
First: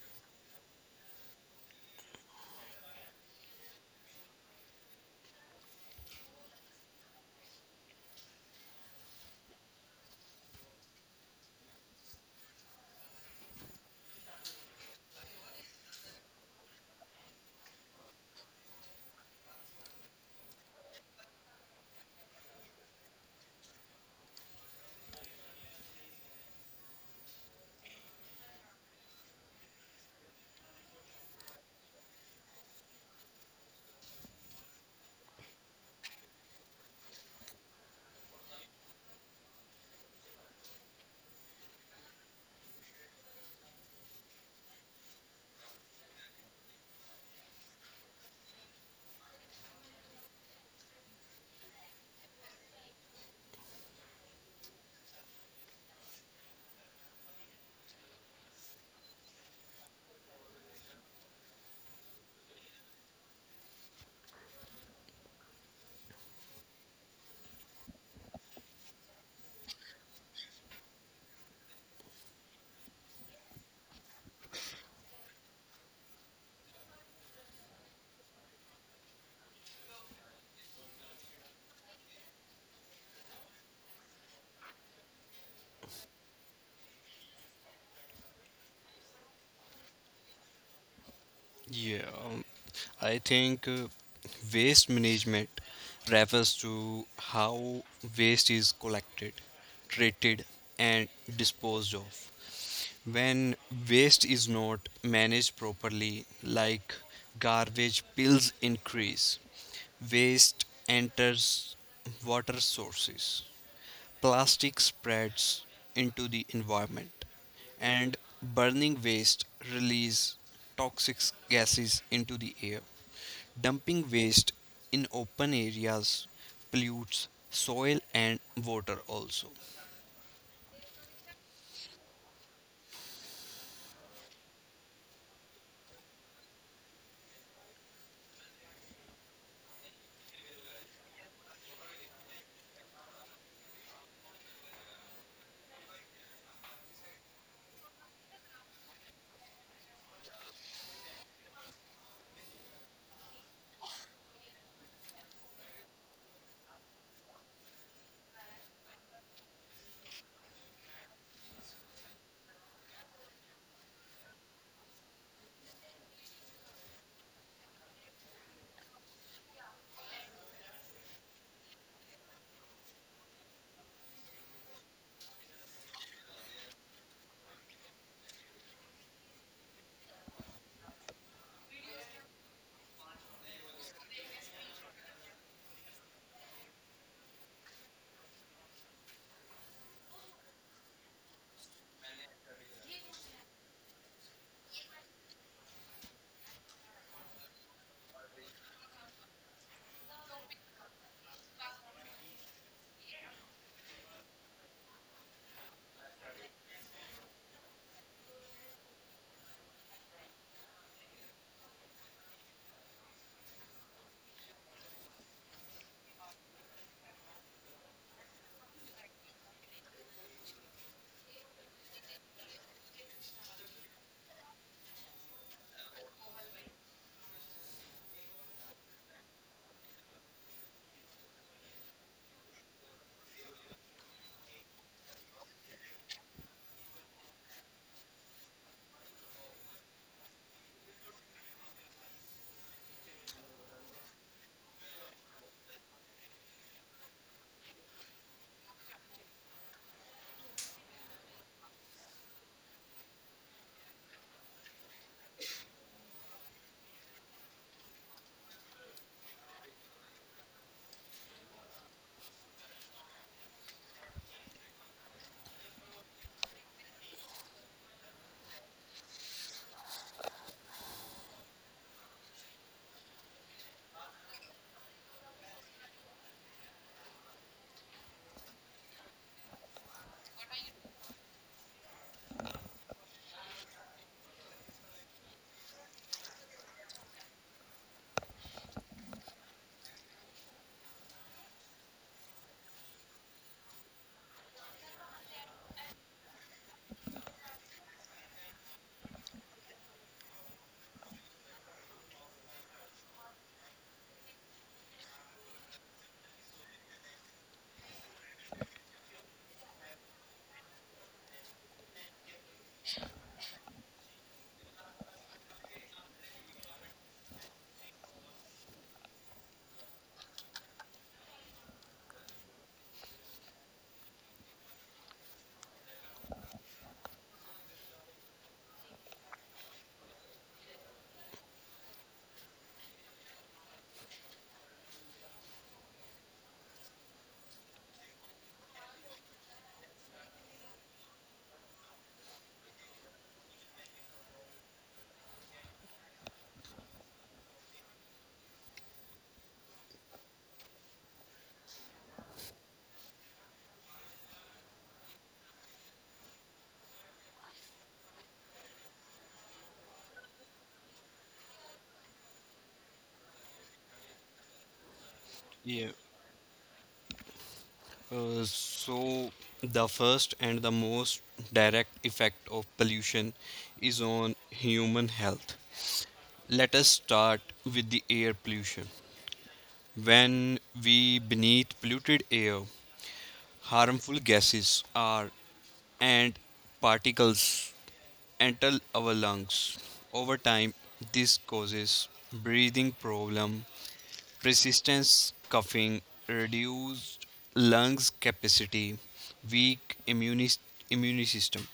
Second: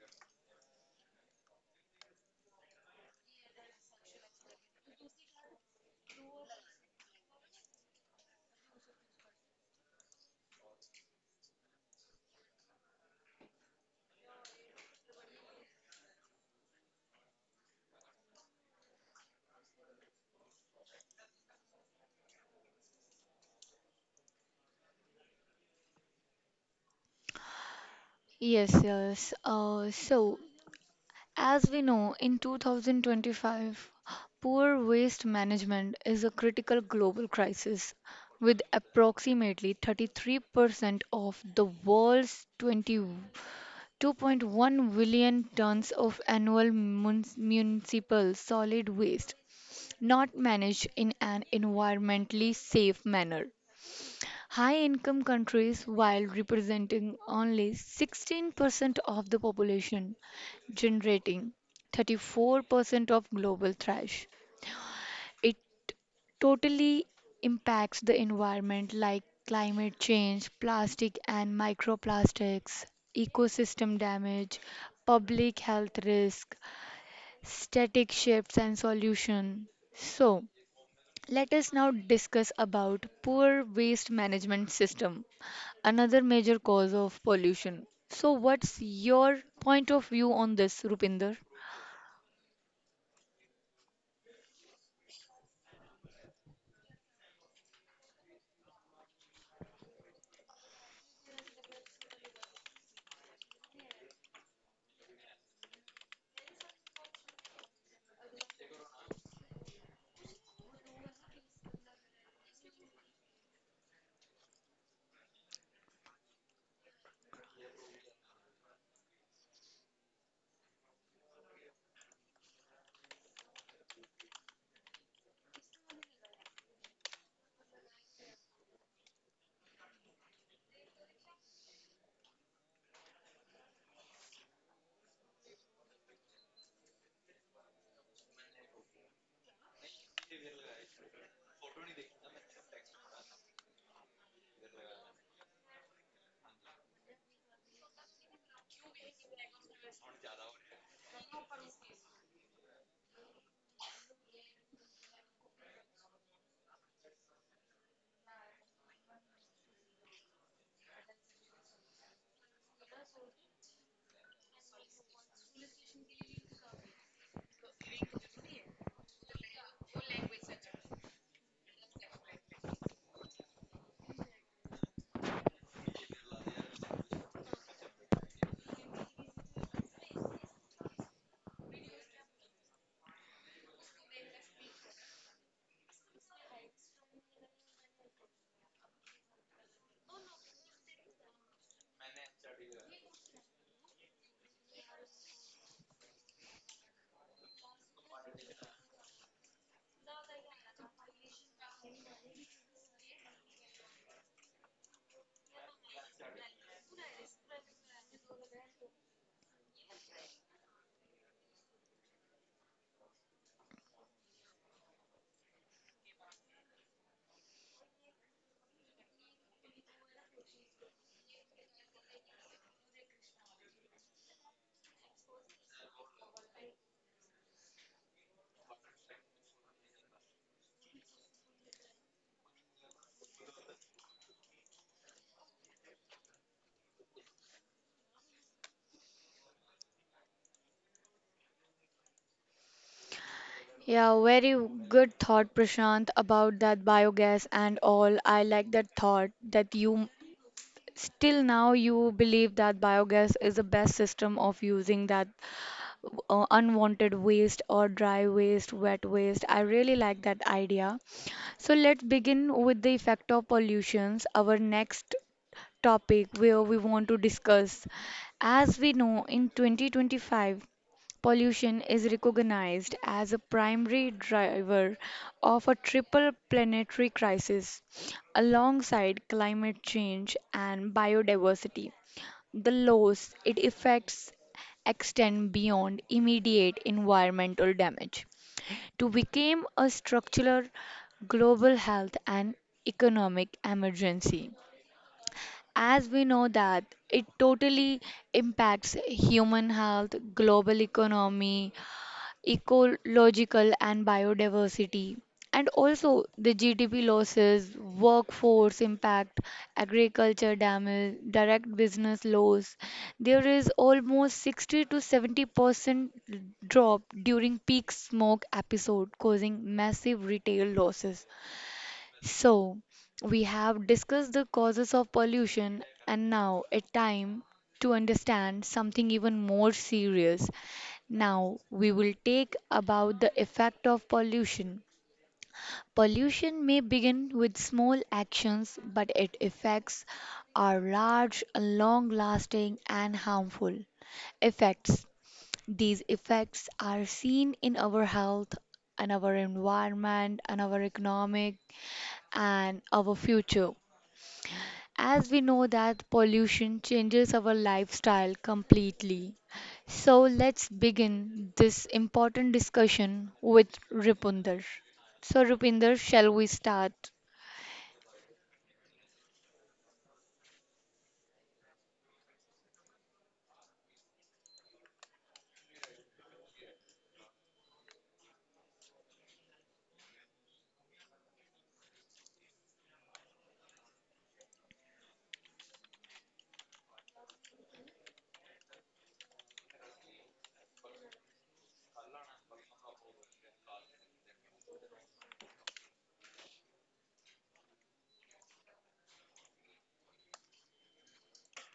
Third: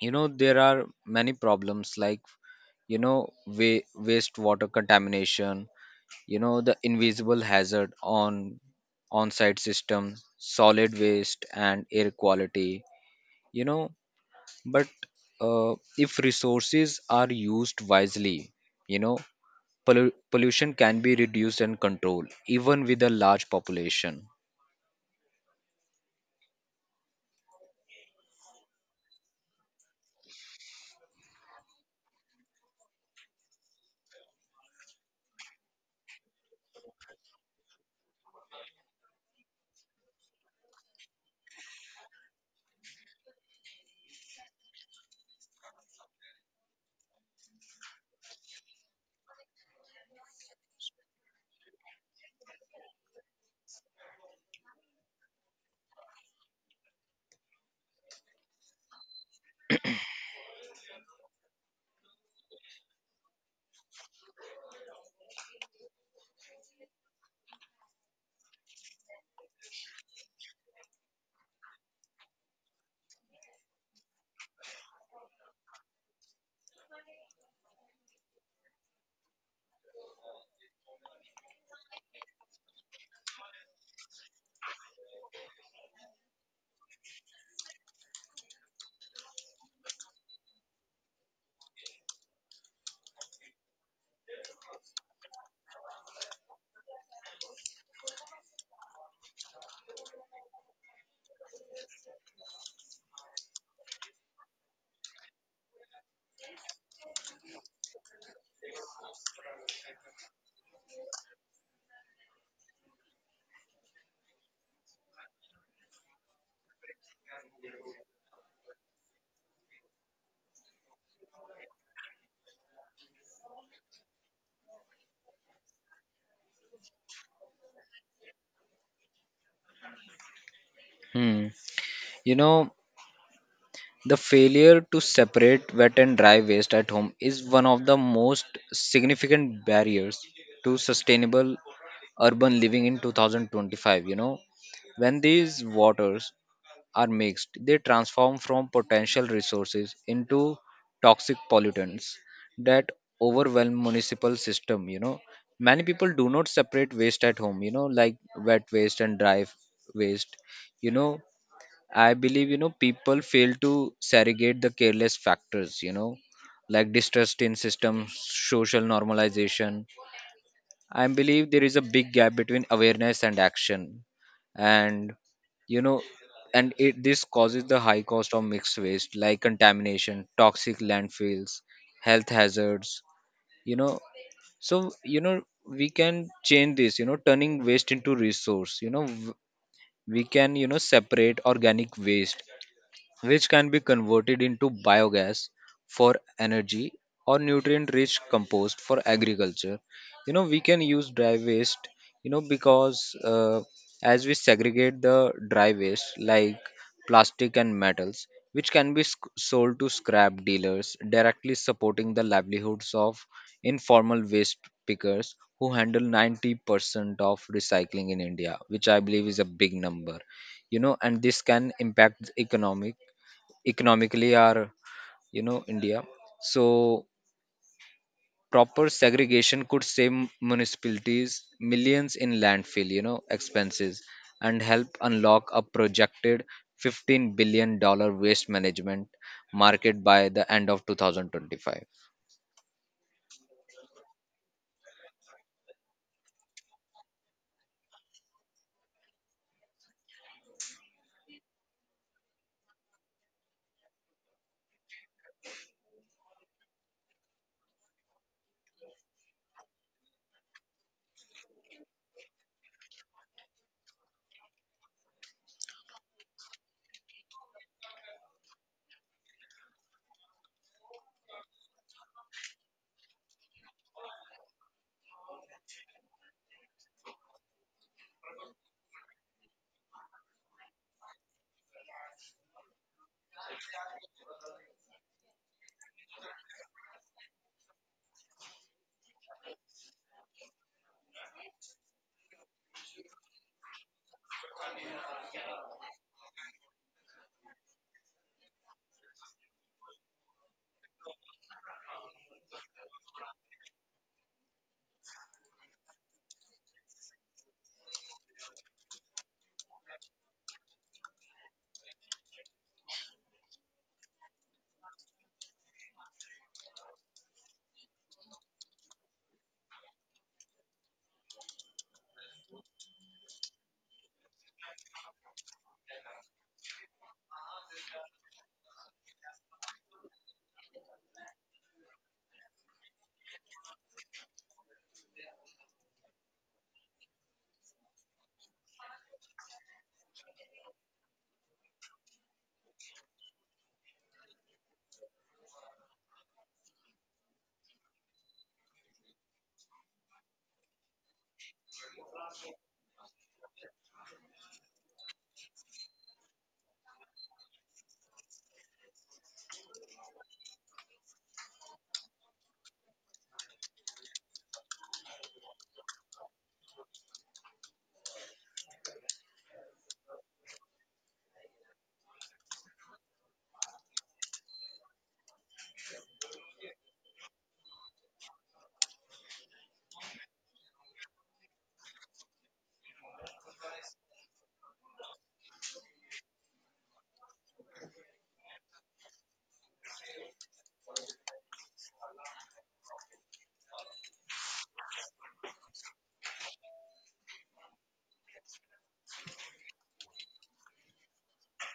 [SPEAKER 3] There are many problems like, wastewater contamination, the invisible hazard on on-site system, solid waste and air quality, you know, but if resources are used wisely, you know pollution can be reduced and controlled even with a large population.
[SPEAKER 1] Yes, yes. So as we know, in 2025, poor waste management is a critical global crisis, with approximately 33% of the world's 22.1 billion tons of annual municipal solid waste not managed in an environmentally safe manner. High income countries, while representing only 16% of the population, generating 34% of global trash. It totally impacts the environment like climate change, plastic and microplastics, ecosystem damage, public health risk, static shifts and solution. So, let us now discuss about poor waste management system, another major cause of pollution. So what's your point of view on this, Rupinder?
[SPEAKER 2] Yeah, um, I think waste management refers to how waste is collected, treated, and disposed of. When waste is not managed properly, like garbage bills increase, waste enters water sources, plastic spreads into the environment and burning waste release toxic gases into the air. Dumping waste in open areas pollutes soil and water also.
[SPEAKER 3] Hmm. You know, the failure to separate wet and dry waste at home is one of the most significant barriers to sustainable urban living in 2025. When these waters are mixed, they transform from potential resources into toxic pollutants that overwhelm municipal system. Many people do not separate waste at home, like wet waste and dry waste. you know I believe people fail to segregate the careless factors, like distrust in systems, social normalization. I believe there is a big gap between awareness and action. And you know and it this causes the high cost of mixed waste like contamination, toxic landfills, health hazards. you know so you know we can change this, turning waste into resource. We can separate organic waste, which can be converted into biogas for energy or nutrient rich compost for agriculture. We can use dry waste because as we segregate the dry waste like plastic and metals which can be sold to scrap dealers, directly supporting the livelihoods of informal waste pickers who handle 90% of recycling in India, which I believe is a big number. And this can impact economically are India. So proper segregation could save municipalities millions in landfill expenses and help unlock a projected $15 billion waste management market by the end of 2025.
[SPEAKER 1] Yeah, very good thought, Prashant, about that biogas and all. I like that thought that you still now you believe that biogas is the best system of using that unwanted waste or dry waste, wet waste. I really like that idea. So let's begin with the effect of pollutions, our next topic where we want to discuss. As we know, in 2025, pollution is recognized as a primary driver of a triple planetary crisis alongside climate change and biodiversity. The loss it affects extend beyond immediate environmental damage to become a structural global health and economic emergency. As we know that it totally impacts human health, global economy, ecological and biodiversity, and also the GDP losses, workforce impact, agriculture damage, direct business loss. There is almost 60 to 70% drop during peak smoke episode, causing massive retail losses. So, we have discussed the causes of pollution, and now it's time to understand something even more serious. Now, we will take about the effect of pollution. Pollution may begin with small actions, but its effects are large, long lasting, and harmful. Effects These effects are seen in our health, and our environment, and our economic and our future. As we know that pollution changes our lifestyle completely. So let's begin this important discussion with Rupinder. So
[SPEAKER 2] Yeah.
[SPEAKER 1] Rupinder, shall we start?
[SPEAKER 2] So the first and the most direct effect of pollution is on human health. Let us start with the air pollution. When we beneath polluted air, harmful gases are and particles enter our lungs. Over time, this causes breathing problem, persistence coughing, reduced lungs capacity, weak immune, immune system.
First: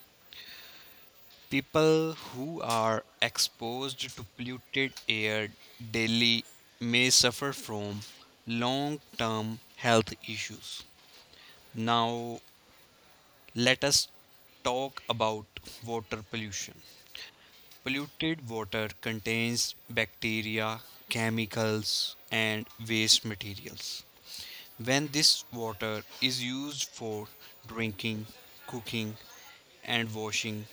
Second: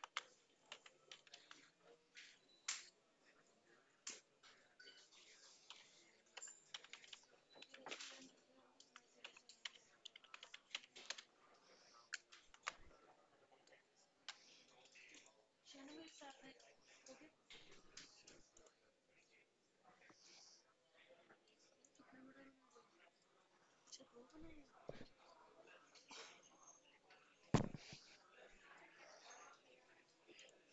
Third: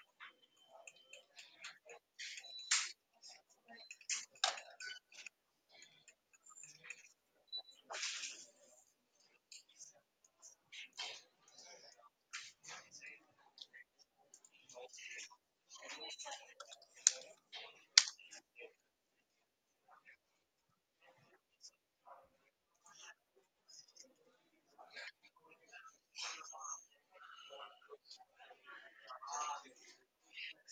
[SPEAKER 2] People who are exposed to polluted air daily may suffer from long term health issues. Now, let us talk about water pollution. Polluted water contains bacteria, chemicals, and waste materials. When this water is used for drinking, cooking, and washing,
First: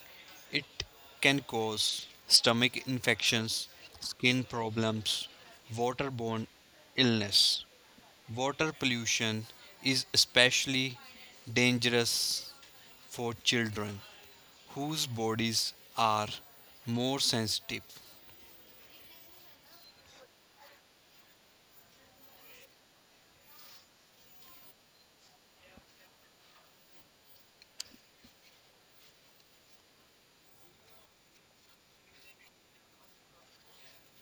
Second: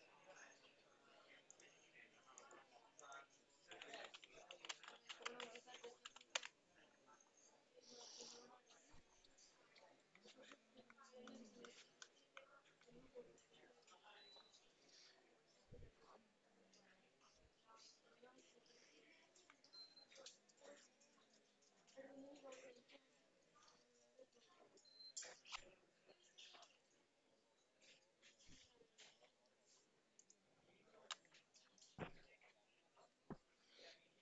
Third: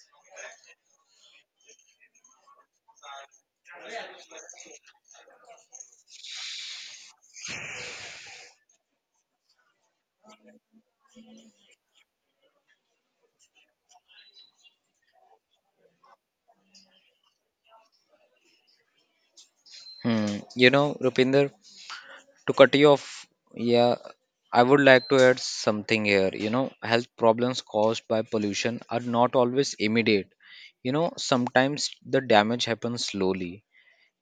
[SPEAKER 2] it can cause stomach infections, skin problems, waterborne illness. Water pollution is especially dangerous for children whose bodies are more sensitive.
[SPEAKER 3] Hmm. Rupinder, to cut you off, yeah, I would like to add something here. Health problems caused by pollution are not always immediate. Sometimes the damage happens slowly.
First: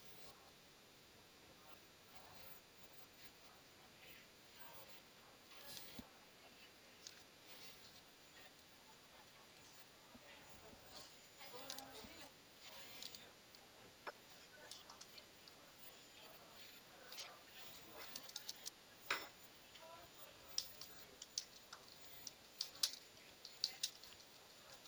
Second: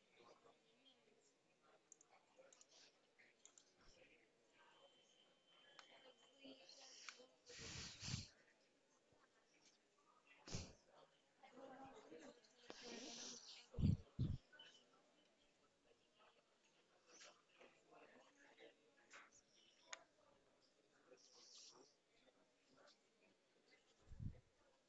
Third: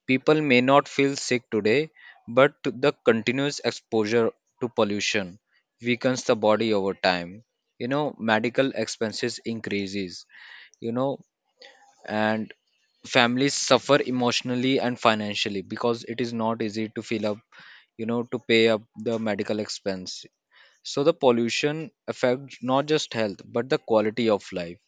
[SPEAKER 3] People may not feel sick today, but the continuous exposure to pollution weakens the body over time. Medical expenses increases. You know, and families suffer emotionally and financially because it is not easy to fill up, to pay up the medical expense. So the pollution affects not just health but the quality of life.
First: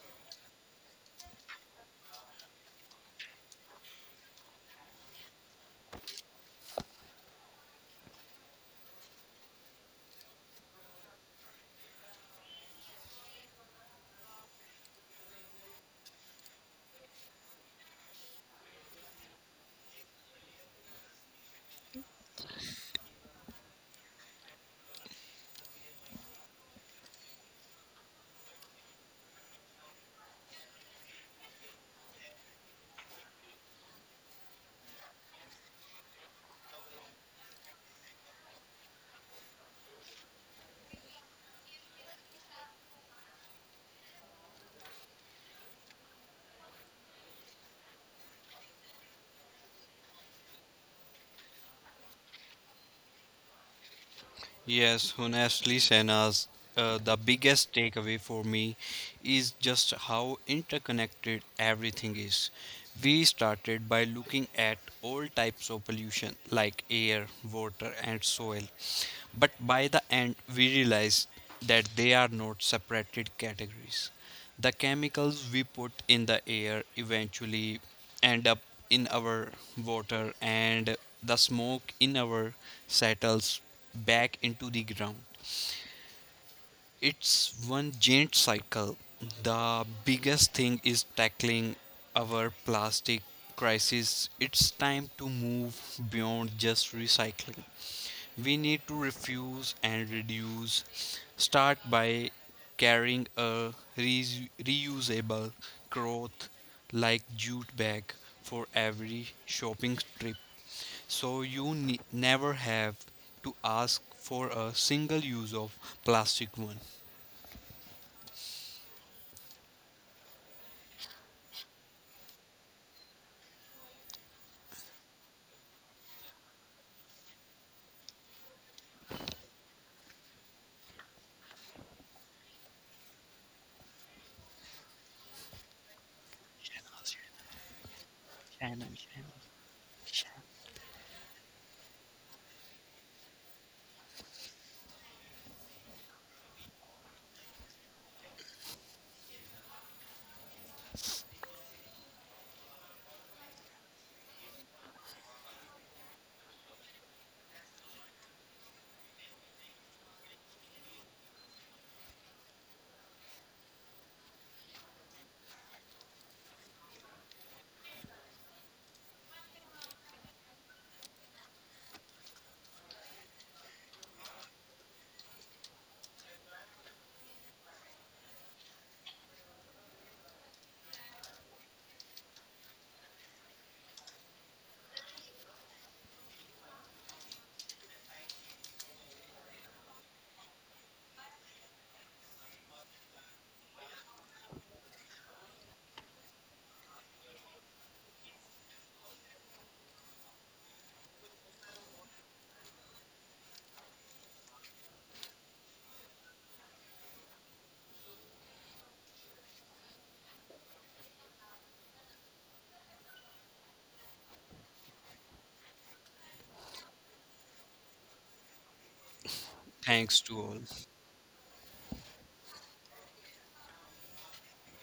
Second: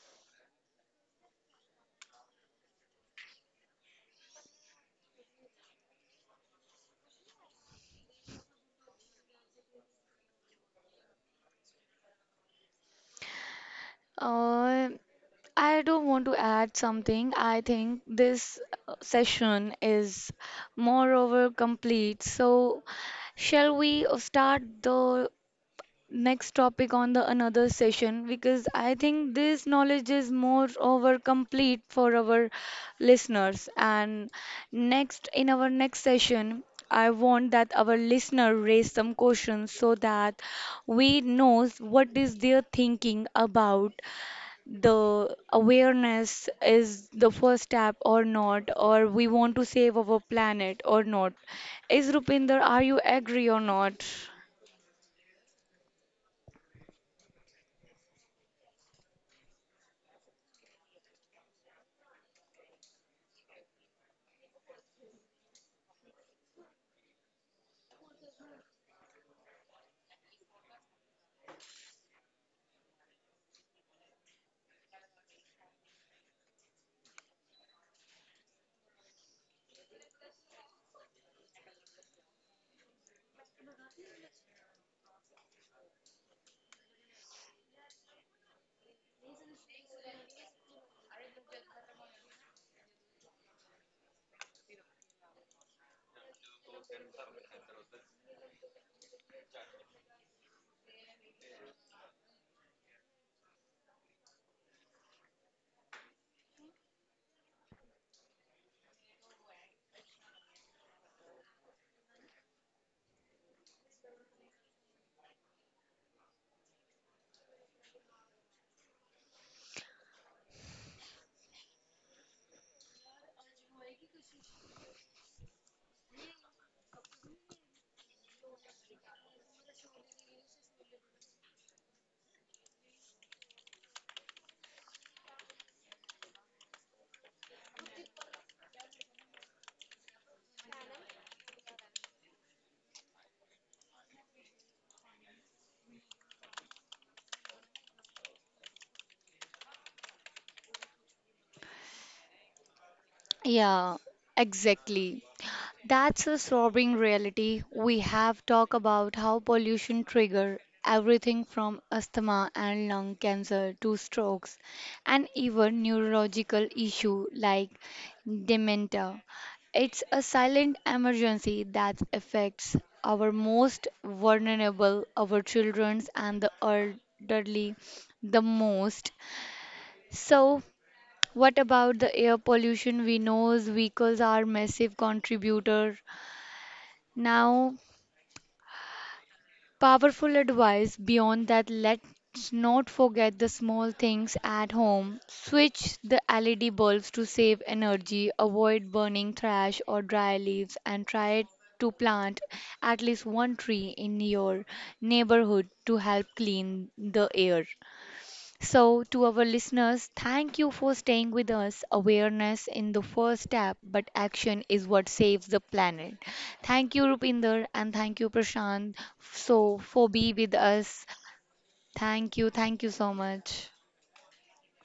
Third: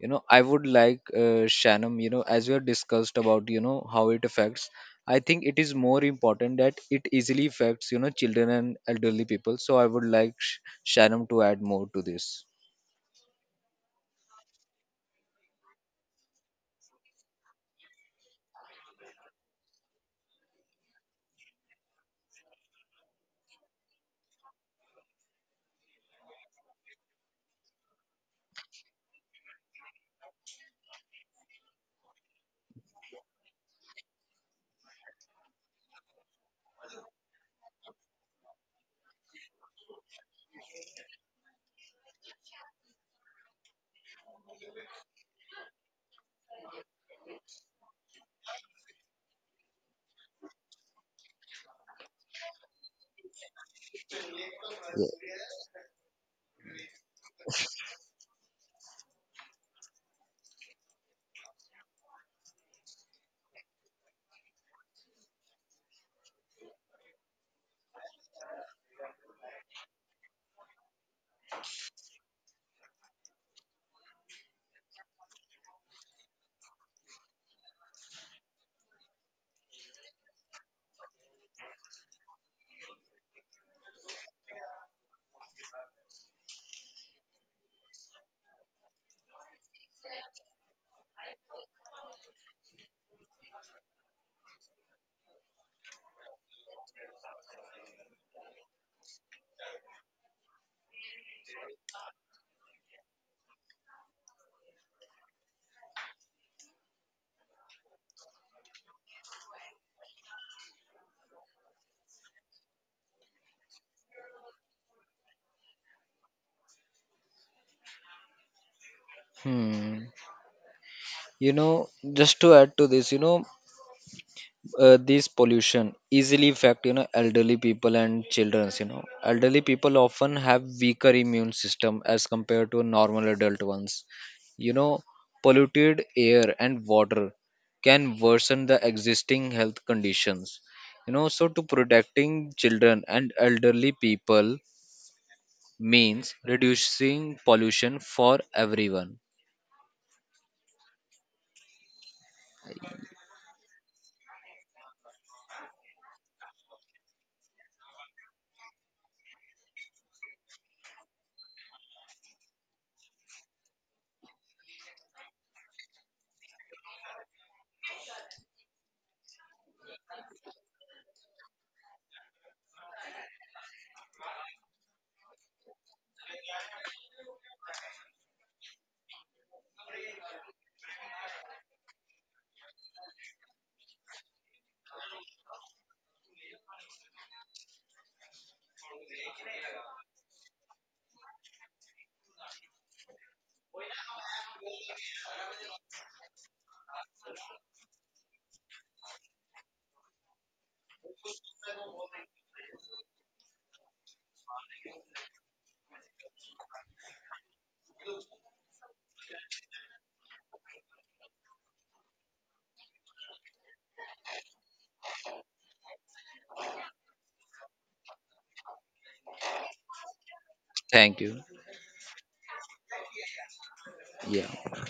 [SPEAKER 3] I would like Shannon, as we have discussed about how it affects. I think it is more important that it easily affects children and elderly people. So I would like Shannon to add more to this.
[SPEAKER 1] Uh, I do not want to add something. I think this session is moreover complete. So, shall we start the next topic on the another session because I think this knowledge is more over complete for our listeners. And next in our next session, I want that our listener raise some questions so that we knows what is their thinking about the awareness is the first step or not, or we want to save our planet or not. Is Rupinder, are you agree or not?
[SPEAKER 3] Yeah.
[SPEAKER 2] Yes, honestly, Senas, the biggest takeaway for me is just how interconnected everything is. We started by looking at all types of pollution like air, water, and soil, but by the end, we realized that they are not separated categories. The chemicals we put in the air eventually end up in our water, and the smoke in our settles back into the ground. It's one giant cycle. The biggest thing is tackling our plastic crisis. It's time to move beyond just recycling. We need to refuse and reduce. Start by carrying a reusable cloth like jute bag for every shopping trip so you never have to ask for a single use of plastic one.
[SPEAKER 3] Hmm. You know, just to add to this, this pollution easily affect elderly people and childrens. Elderly people often have weaker immune system as compared to normal adult ones. you know Polluted air and water can worsen the existing health conditions. So to protecting children and elderly people means reducing pollution for everyone.
[SPEAKER 1] Yeah, exactly. That's a sobering reality. We have talked about how pollution trigger everything from asthma and lung cancer to strokes and even neurological issue like dementia. It's a silent emergency that affects our most vulnerable, our children and the elderly the most. So what about the air pollution? We know vehicles are massive contributor. Now, powerful advice beyond that, let's not forget the small things at home. Switch the LED bulbs to save energy, avoid burning trash or dry leaves, and try to plant at least one tree in your neighborhood to help clean the air. So, to our listeners, thank you for staying with us. Awareness in the first step, but action is what saves the planet. Thank you, Rupinder, and thank you, Prashant, so for
[SPEAKER 2] Thanks
[SPEAKER 1] be
[SPEAKER 2] to
[SPEAKER 1] with
[SPEAKER 2] all.
[SPEAKER 1] us.
[SPEAKER 3] Thank you.
[SPEAKER 1] Thank you so much.
[SPEAKER 3] Yeah.